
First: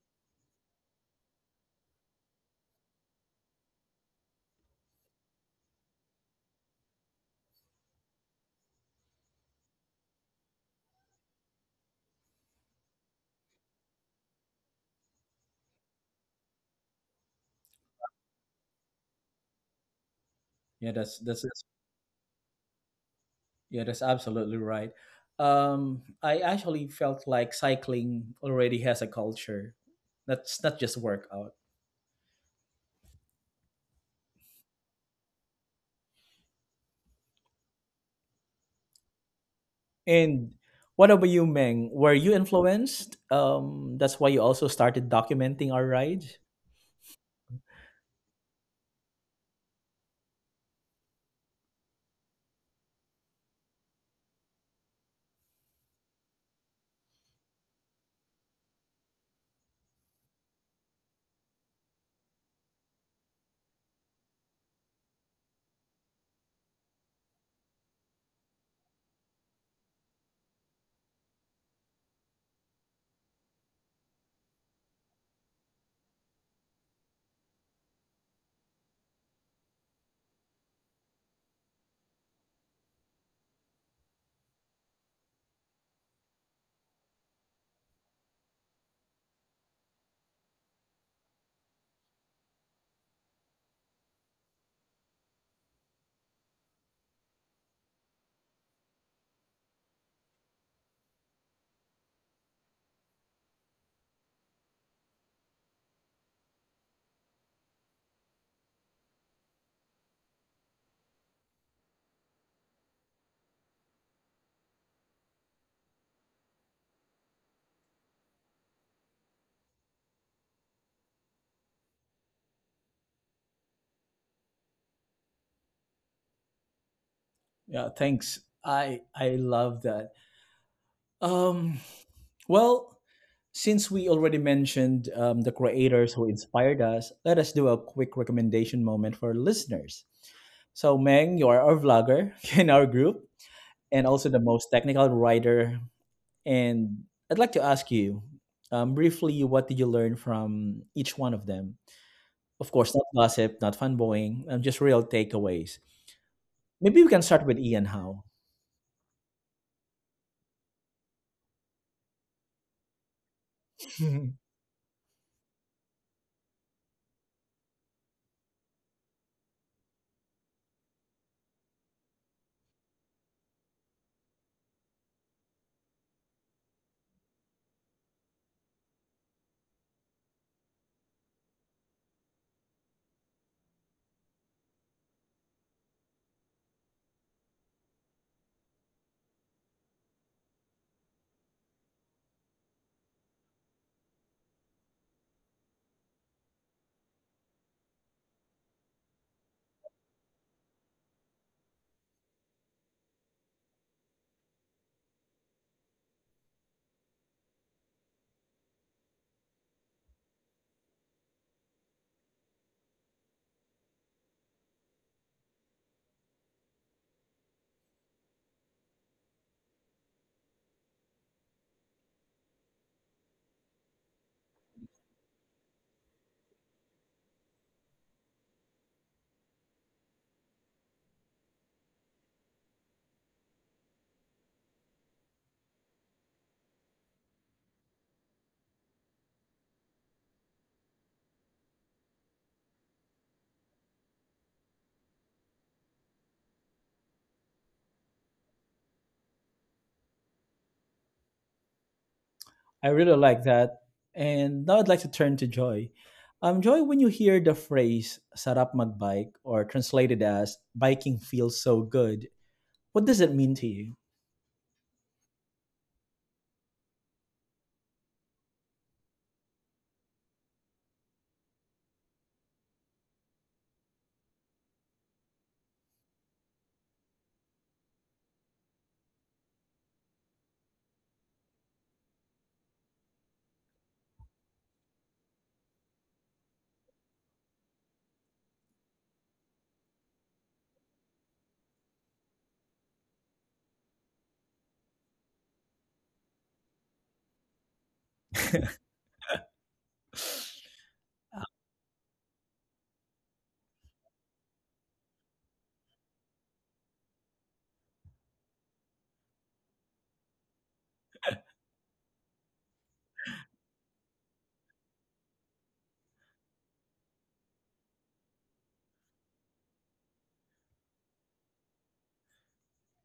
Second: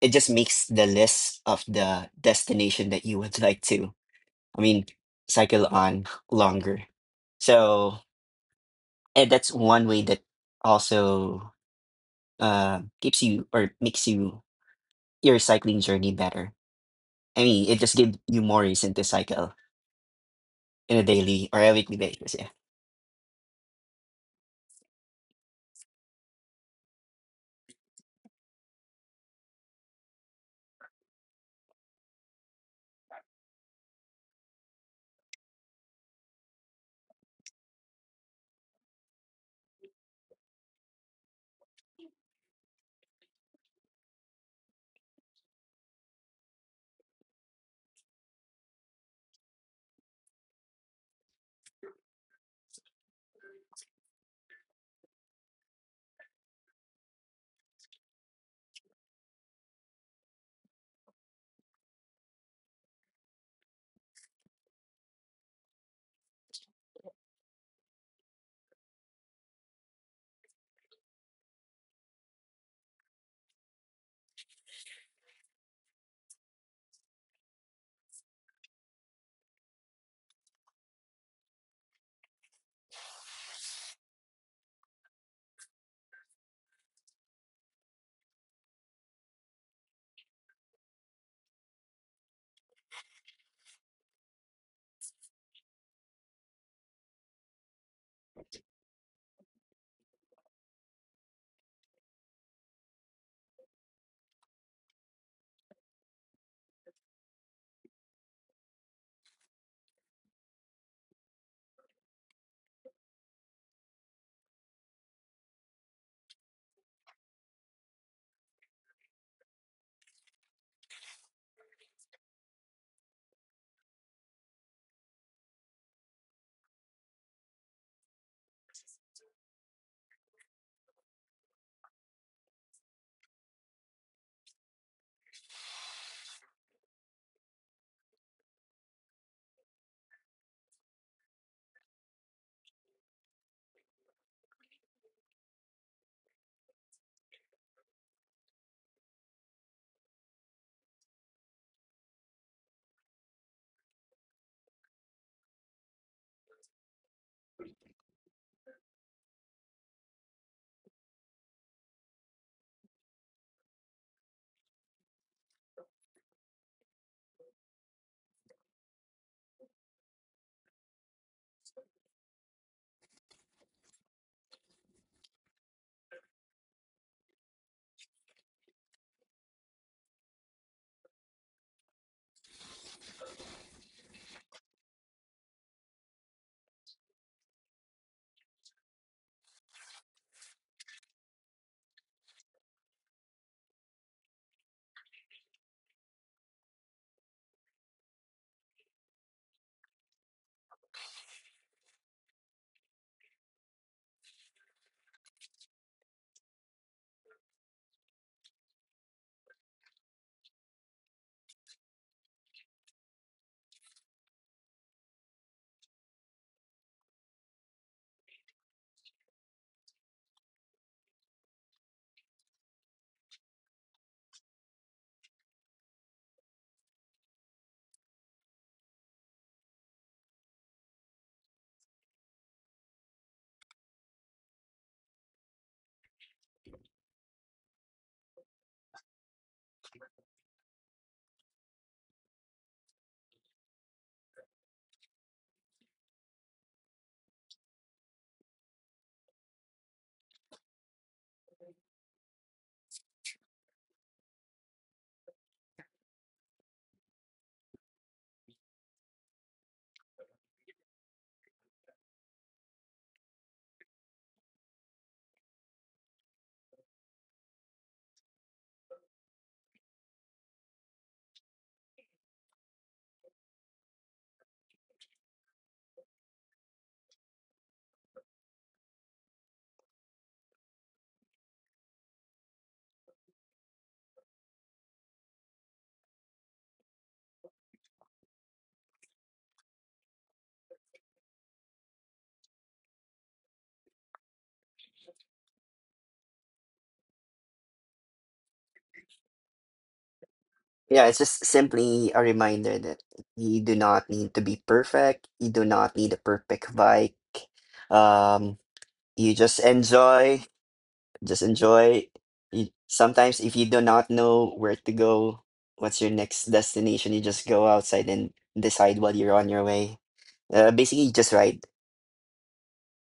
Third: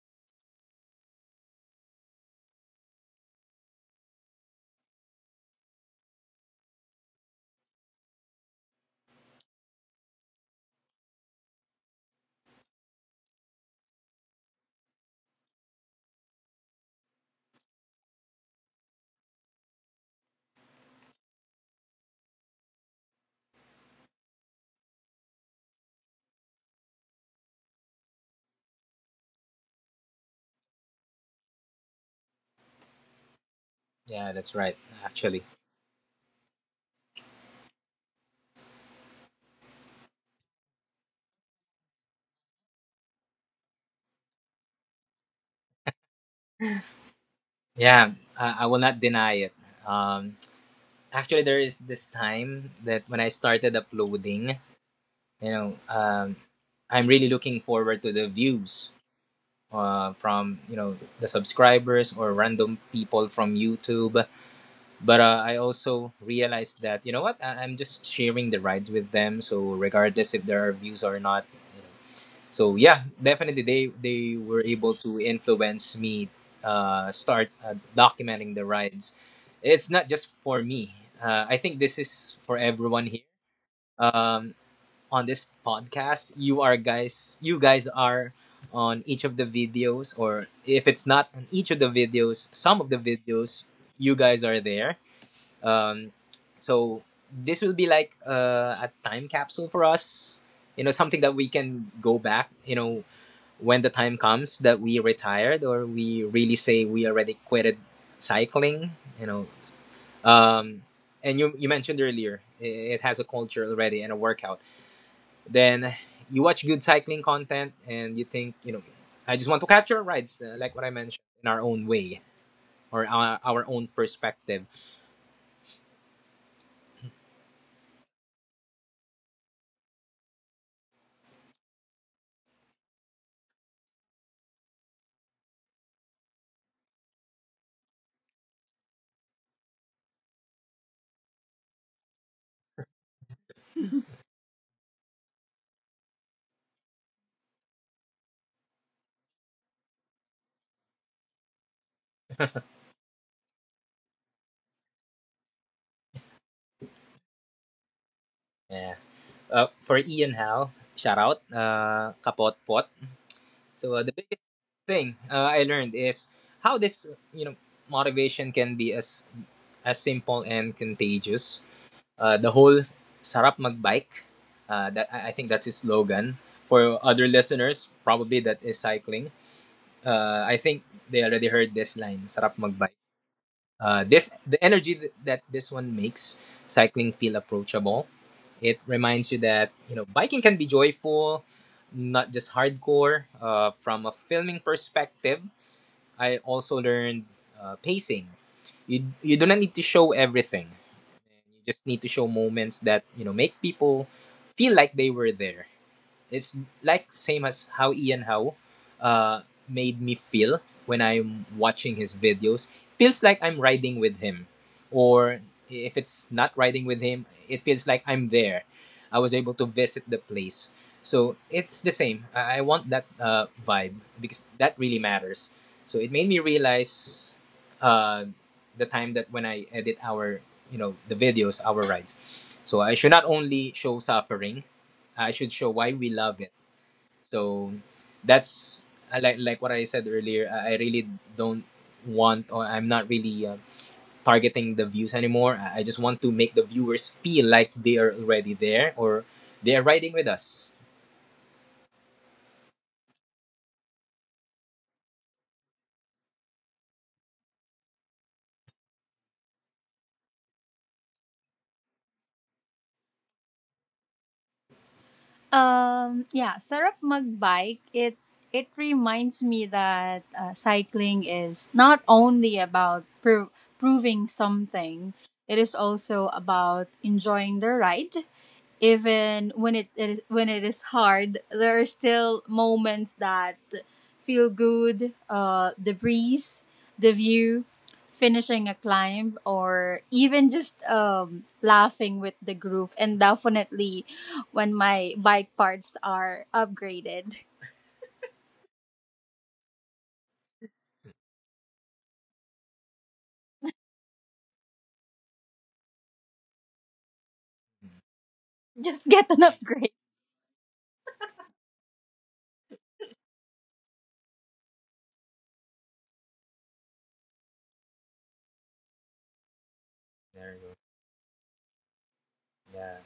Speaker 2: it just makes the list of the destination that you would like to, I mean, cycle on longer. So, and that's one way that also, uh, keeps you, or makes you your cycling journey better. I mean, it just gives you more reason to cycle
Speaker 1: Yeah,
Speaker 2: in a
Speaker 1: that's that's,
Speaker 2: daily or
Speaker 1: that's
Speaker 2: a weekly basis. Yeah,
Speaker 1: Yeah, that's absolutely right. Um, I actually felt like cycling already has a culture. That's not just workout.
Speaker 3: Yeah, that's right. Actually,
Speaker 1: And what about you, Meng? Were you influenced? Um, that's why you also started documenting our rides.
Speaker 3: yeah, I, I will not deny it. Um, actually there is this time that when I started uploading, you know, um, I'm really looking forward to the views uh, from you know the subscribers or random people from YouTube. But uh, I also realized that you know what I- I'm just sharing the rides with them, so regardless if there are views or not. So yeah, definitely they they were able to influence me uh, start uh, documenting the rides. It's not just for me. Uh, I think this is for everyone here um, on this podcast. You are guys, you guys are on each of the videos, or if it's not on each of the videos, some of the videos, you guys are there. Um, so this will be like uh, a time capsule for us. You know, something that we can go back. You know, when the time comes that we retired or we really say we already quitted cycling. You know, um, and you you mentioned earlier i- it has a culture already and a workout, then you watch good cycling content and you think, you know, I just want to capture rides, uh, like what I mentioned, in our own way or our, our own perspective.
Speaker 1: Yeah, thanks. I I love that. Um, well, since we already mentioned um, the creators who inspired us, let us do a quick recommendation moment for listeners. So, Meng, you are our vlogger in our group and also the most technical writer. And I'd like to ask you um, briefly what did you learn from each one of them? Of course, not gossip, not fanboying, um, just real takeaways. Maybe we can start with Ian Howe.
Speaker 3: Yeah. Uh, for Ian Hal, shout out, uh, kapot pot. So uh, the biggest thing uh, I learned is how this, you know, motivation can be as as simple and contagious, uh, the whole sarap magbike, uh, that i I think that's his slogan. For other listeners probably, that is cycling. Uh, I think they already heard this line. Sarap magbike. Uh, this the energy th- that this one makes cycling feel approachable. It reminds you that you know biking can be joyful, not just hardcore. Uh, from a filming perspective, I also learned uh, pacing. You you do not need to show everything. You just need to show moments that you know make people feel like they were there. It's like same as how Ian Howe uh, made me feel when I'm watching his videos. Feels like I'm riding with him, or if it's not riding with him, it feels like I'm there. I was able to visit the place, so it's the same. I I want that uh, vibe because that really matters. So it made me realize uh, the time that when I edit our, you know, the videos, our rides. So I should not only show suffering, I should show why we love it. So that's, I like like what I said earlier. I I really don't want, or I'm not really uh, targeting the views anymore. I I just want to make the viewers feel like they are already there, or they are riding with us.
Speaker 1: I really like that. And now I'd like to turn to Joy. Um, Joy, when you hear the phrase sarap magbike or translated as biking feels so good, what does it mean to you?
Speaker 3: Um, yeah, sarap magbike. It it reminds me that uh, cycling is not only about pro- proving something. It is also about enjoying the ride, even when it is when it is hard. There are still moments that feel good, uh the breeze, the view, finishing a climb, or even just um laughing with the group, and definitely when my bike parts are upgraded.
Speaker 2: yeah. It's just simply a reminder that you do not need to be perfect. You do not need a perfect bike. Um,
Speaker 3: Just get
Speaker 2: you
Speaker 3: an
Speaker 2: just
Speaker 3: upgrade.
Speaker 2: enjoy. Just enjoy. You, sometimes, if you do not know where to go, what's your next destination, you just go outside and decide while you're on your way.
Speaker 3: There you
Speaker 2: Uh,
Speaker 3: go.
Speaker 2: basically, just ride.
Speaker 3: Yeah.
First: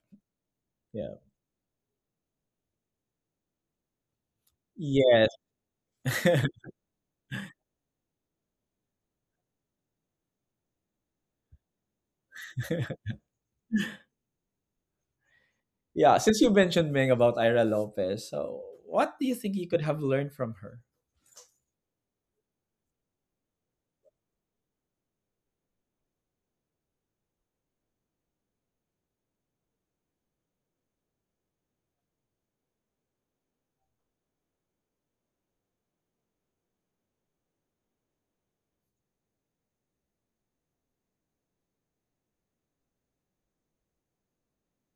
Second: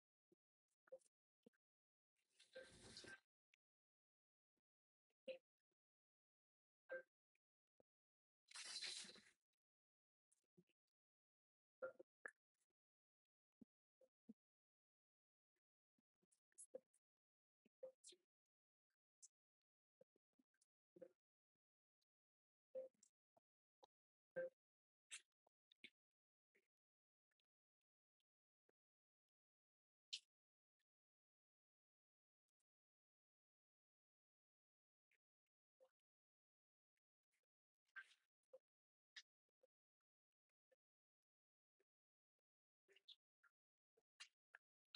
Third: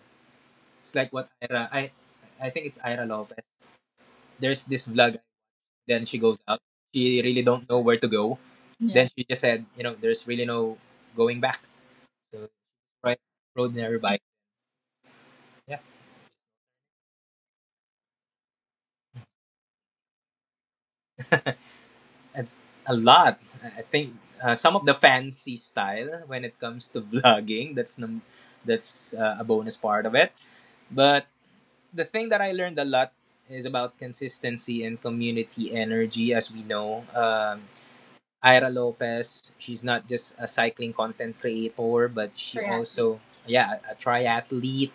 Speaker 3: It's like
Speaker 1: Yeah.
Speaker 3: what Ira I I think it's Ira Lopez. There's this vlog.
Speaker 1: Yes.
Speaker 3: Then she goes out. She really don't know where to go. Yeah. Then she just said, you know, there's really no going back. So right, rode nearby. Yeah,
Speaker 1: Yeah. Since you mentioned Ming about Ira Lopez, so what do you think you could have learned from her?
Speaker 3: it's a lot. I think uh, some of the fancy style when it comes to vlogging. That's num- that's uh, a bonus part of it. But the thing that I learned a lot is about consistency and community energy. As we know, um, Ira Lopez, she's not just a cycling content creator, but she Triathlete. Also yeah a triathlete,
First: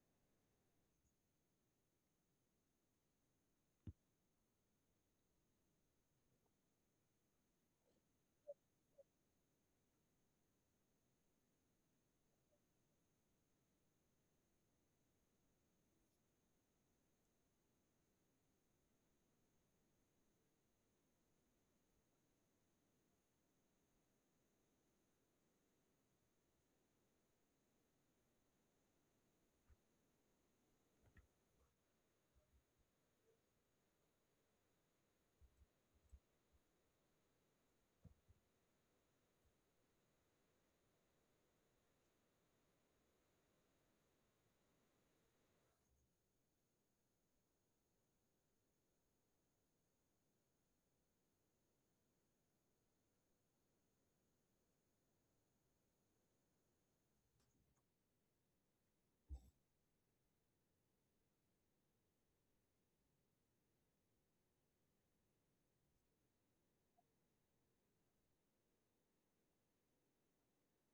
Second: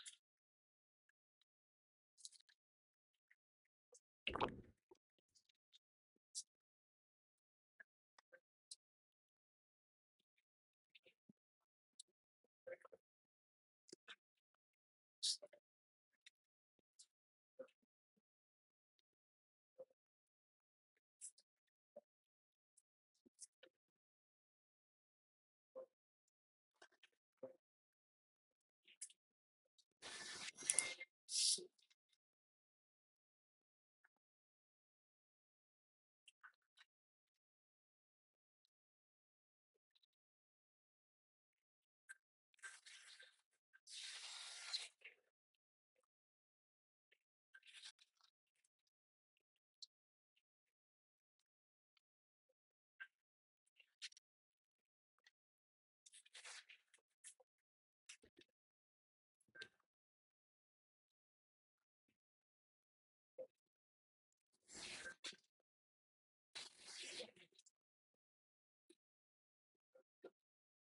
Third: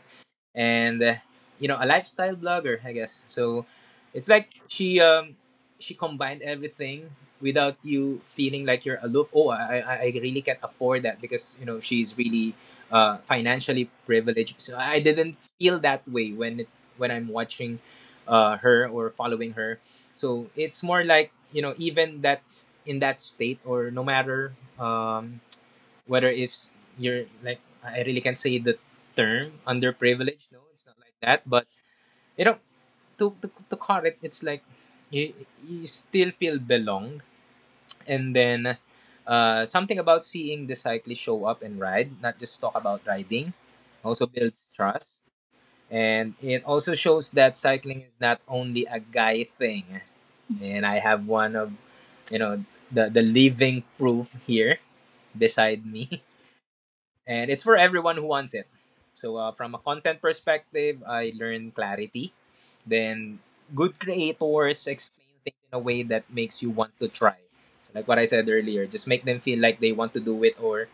Speaker 3: and uh, you know, a lifestyle blogger, I guess. So it's like she, um she combined everything without you feeling like you're a aloof, oh, i i I really can't afford that because you know she's really uh financially privileged. So I didn't feel that way when it, when I'm watching uh her or following her. So it's more like you know even that in that state, or no matter, um whether if you're like, I really can't say the term underprivileged. No, it's not like that. But you know, to to, to call it, it's like you you still feel belong. And then uh, something about seeing the cyclist show up and ride, not just talk about riding, also builds trust. And it also shows that cycling is not only a guy thing. And I have one of, you know, the the living proof here beside me. And it's for everyone who wants it. So uh, from a content perspective, I learned clarity. Then good creators explain things in a way that makes you want to try. So like what I said earlier, just make them feel like they want to do it, or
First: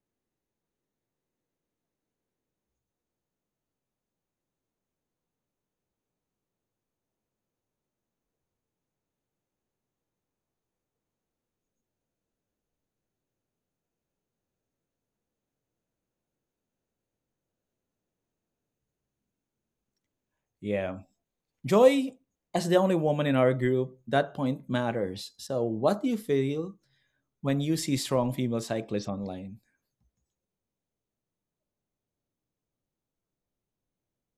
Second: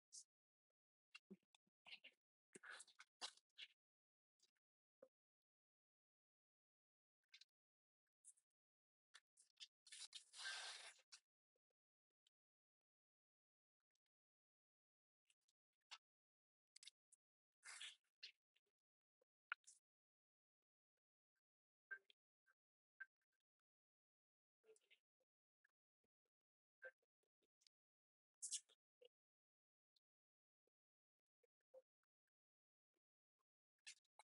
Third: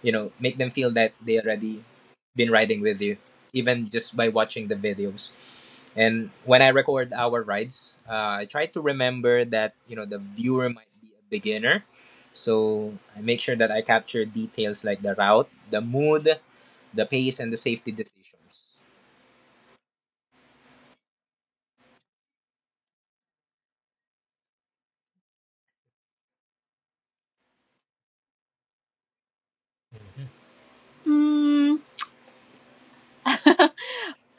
Speaker 3: you know, make them feel that they already been riding with you, even just by watching the videos. And when I record our rides, uh, I try to remember that you know the viewer might be a beginner. So I make sure that I capture details like the route, the mood, the pace and the safety decisions.
Speaker 1: Yeah. Joy, as the only woman in our group, that point matters. So, what do you feel when you see strong female cyclists online?
Speaker 3: Mm,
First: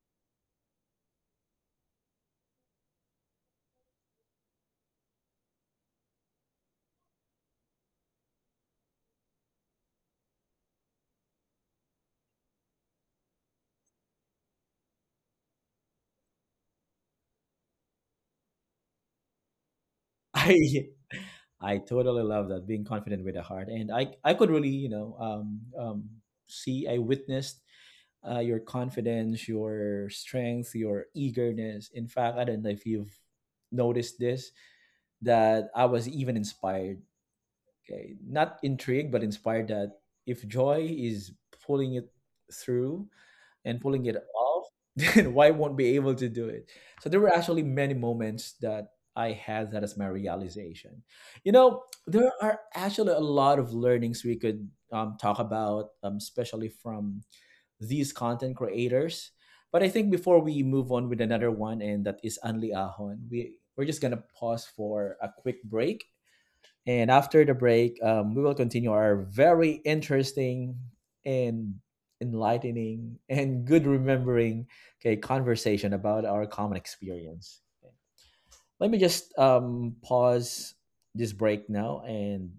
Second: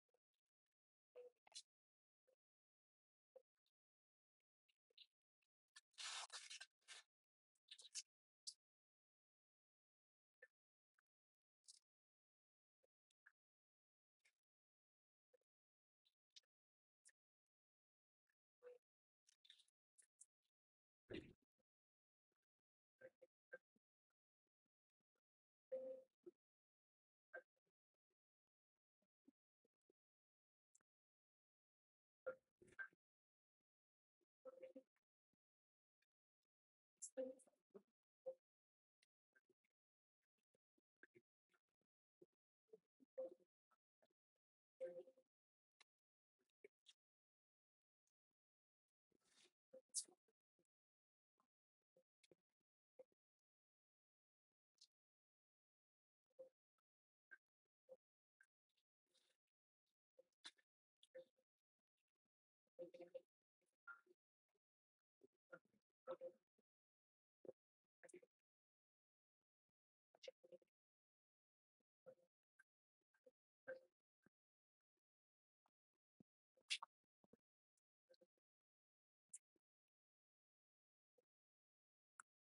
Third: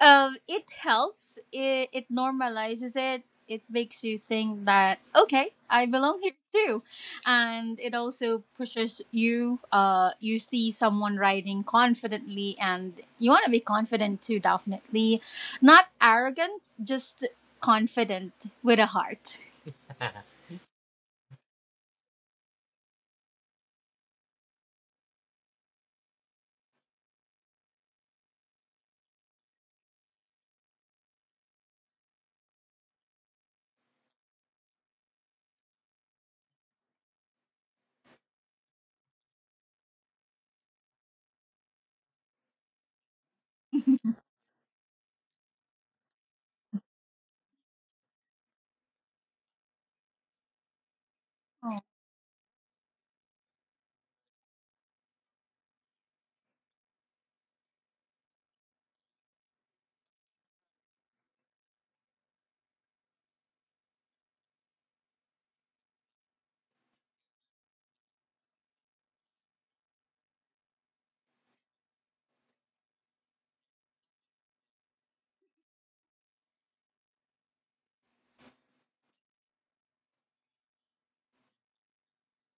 Speaker 3: um, it helps. It, it normalizes it. It makes you think that, okay, I belong here too. And it also pushes you, uh, you see someone riding confidently and you want to be confident too, definitely. Not arrogant, just confident with a heart.
Speaker 1: I I totally love that being confident with the heart, and I I could really you know um um see I witnessed uh, your confidence, your strength, your eagerness. In fact, I don't know if you've noticed this that I was even inspired, okay, not intrigued but inspired that if Joy is pulling it through, and pulling it off, then why won't be able to do it? So there were actually many moments that I had that as my realization. You know, there are actually a lot of learnings we could um, talk about, um, especially from these content creators. But I think before we move on with another one, and that is Anli Ahon, we, we're just going to pause for a quick break and after the break, um, we will continue our very interesting and enlightening and good remembering, okay, conversation about our common experience. Let me just um, pause this break now and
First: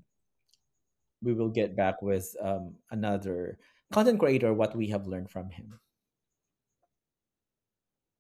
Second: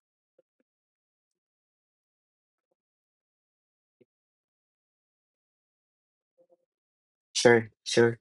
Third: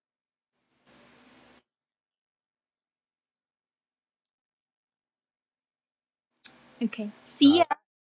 Speaker 1: we will get back with um, another content creator, what we have learned from him.
Speaker 3: Okay. See
Speaker 2: Sure,
Speaker 3: ya.
Speaker 2: sure.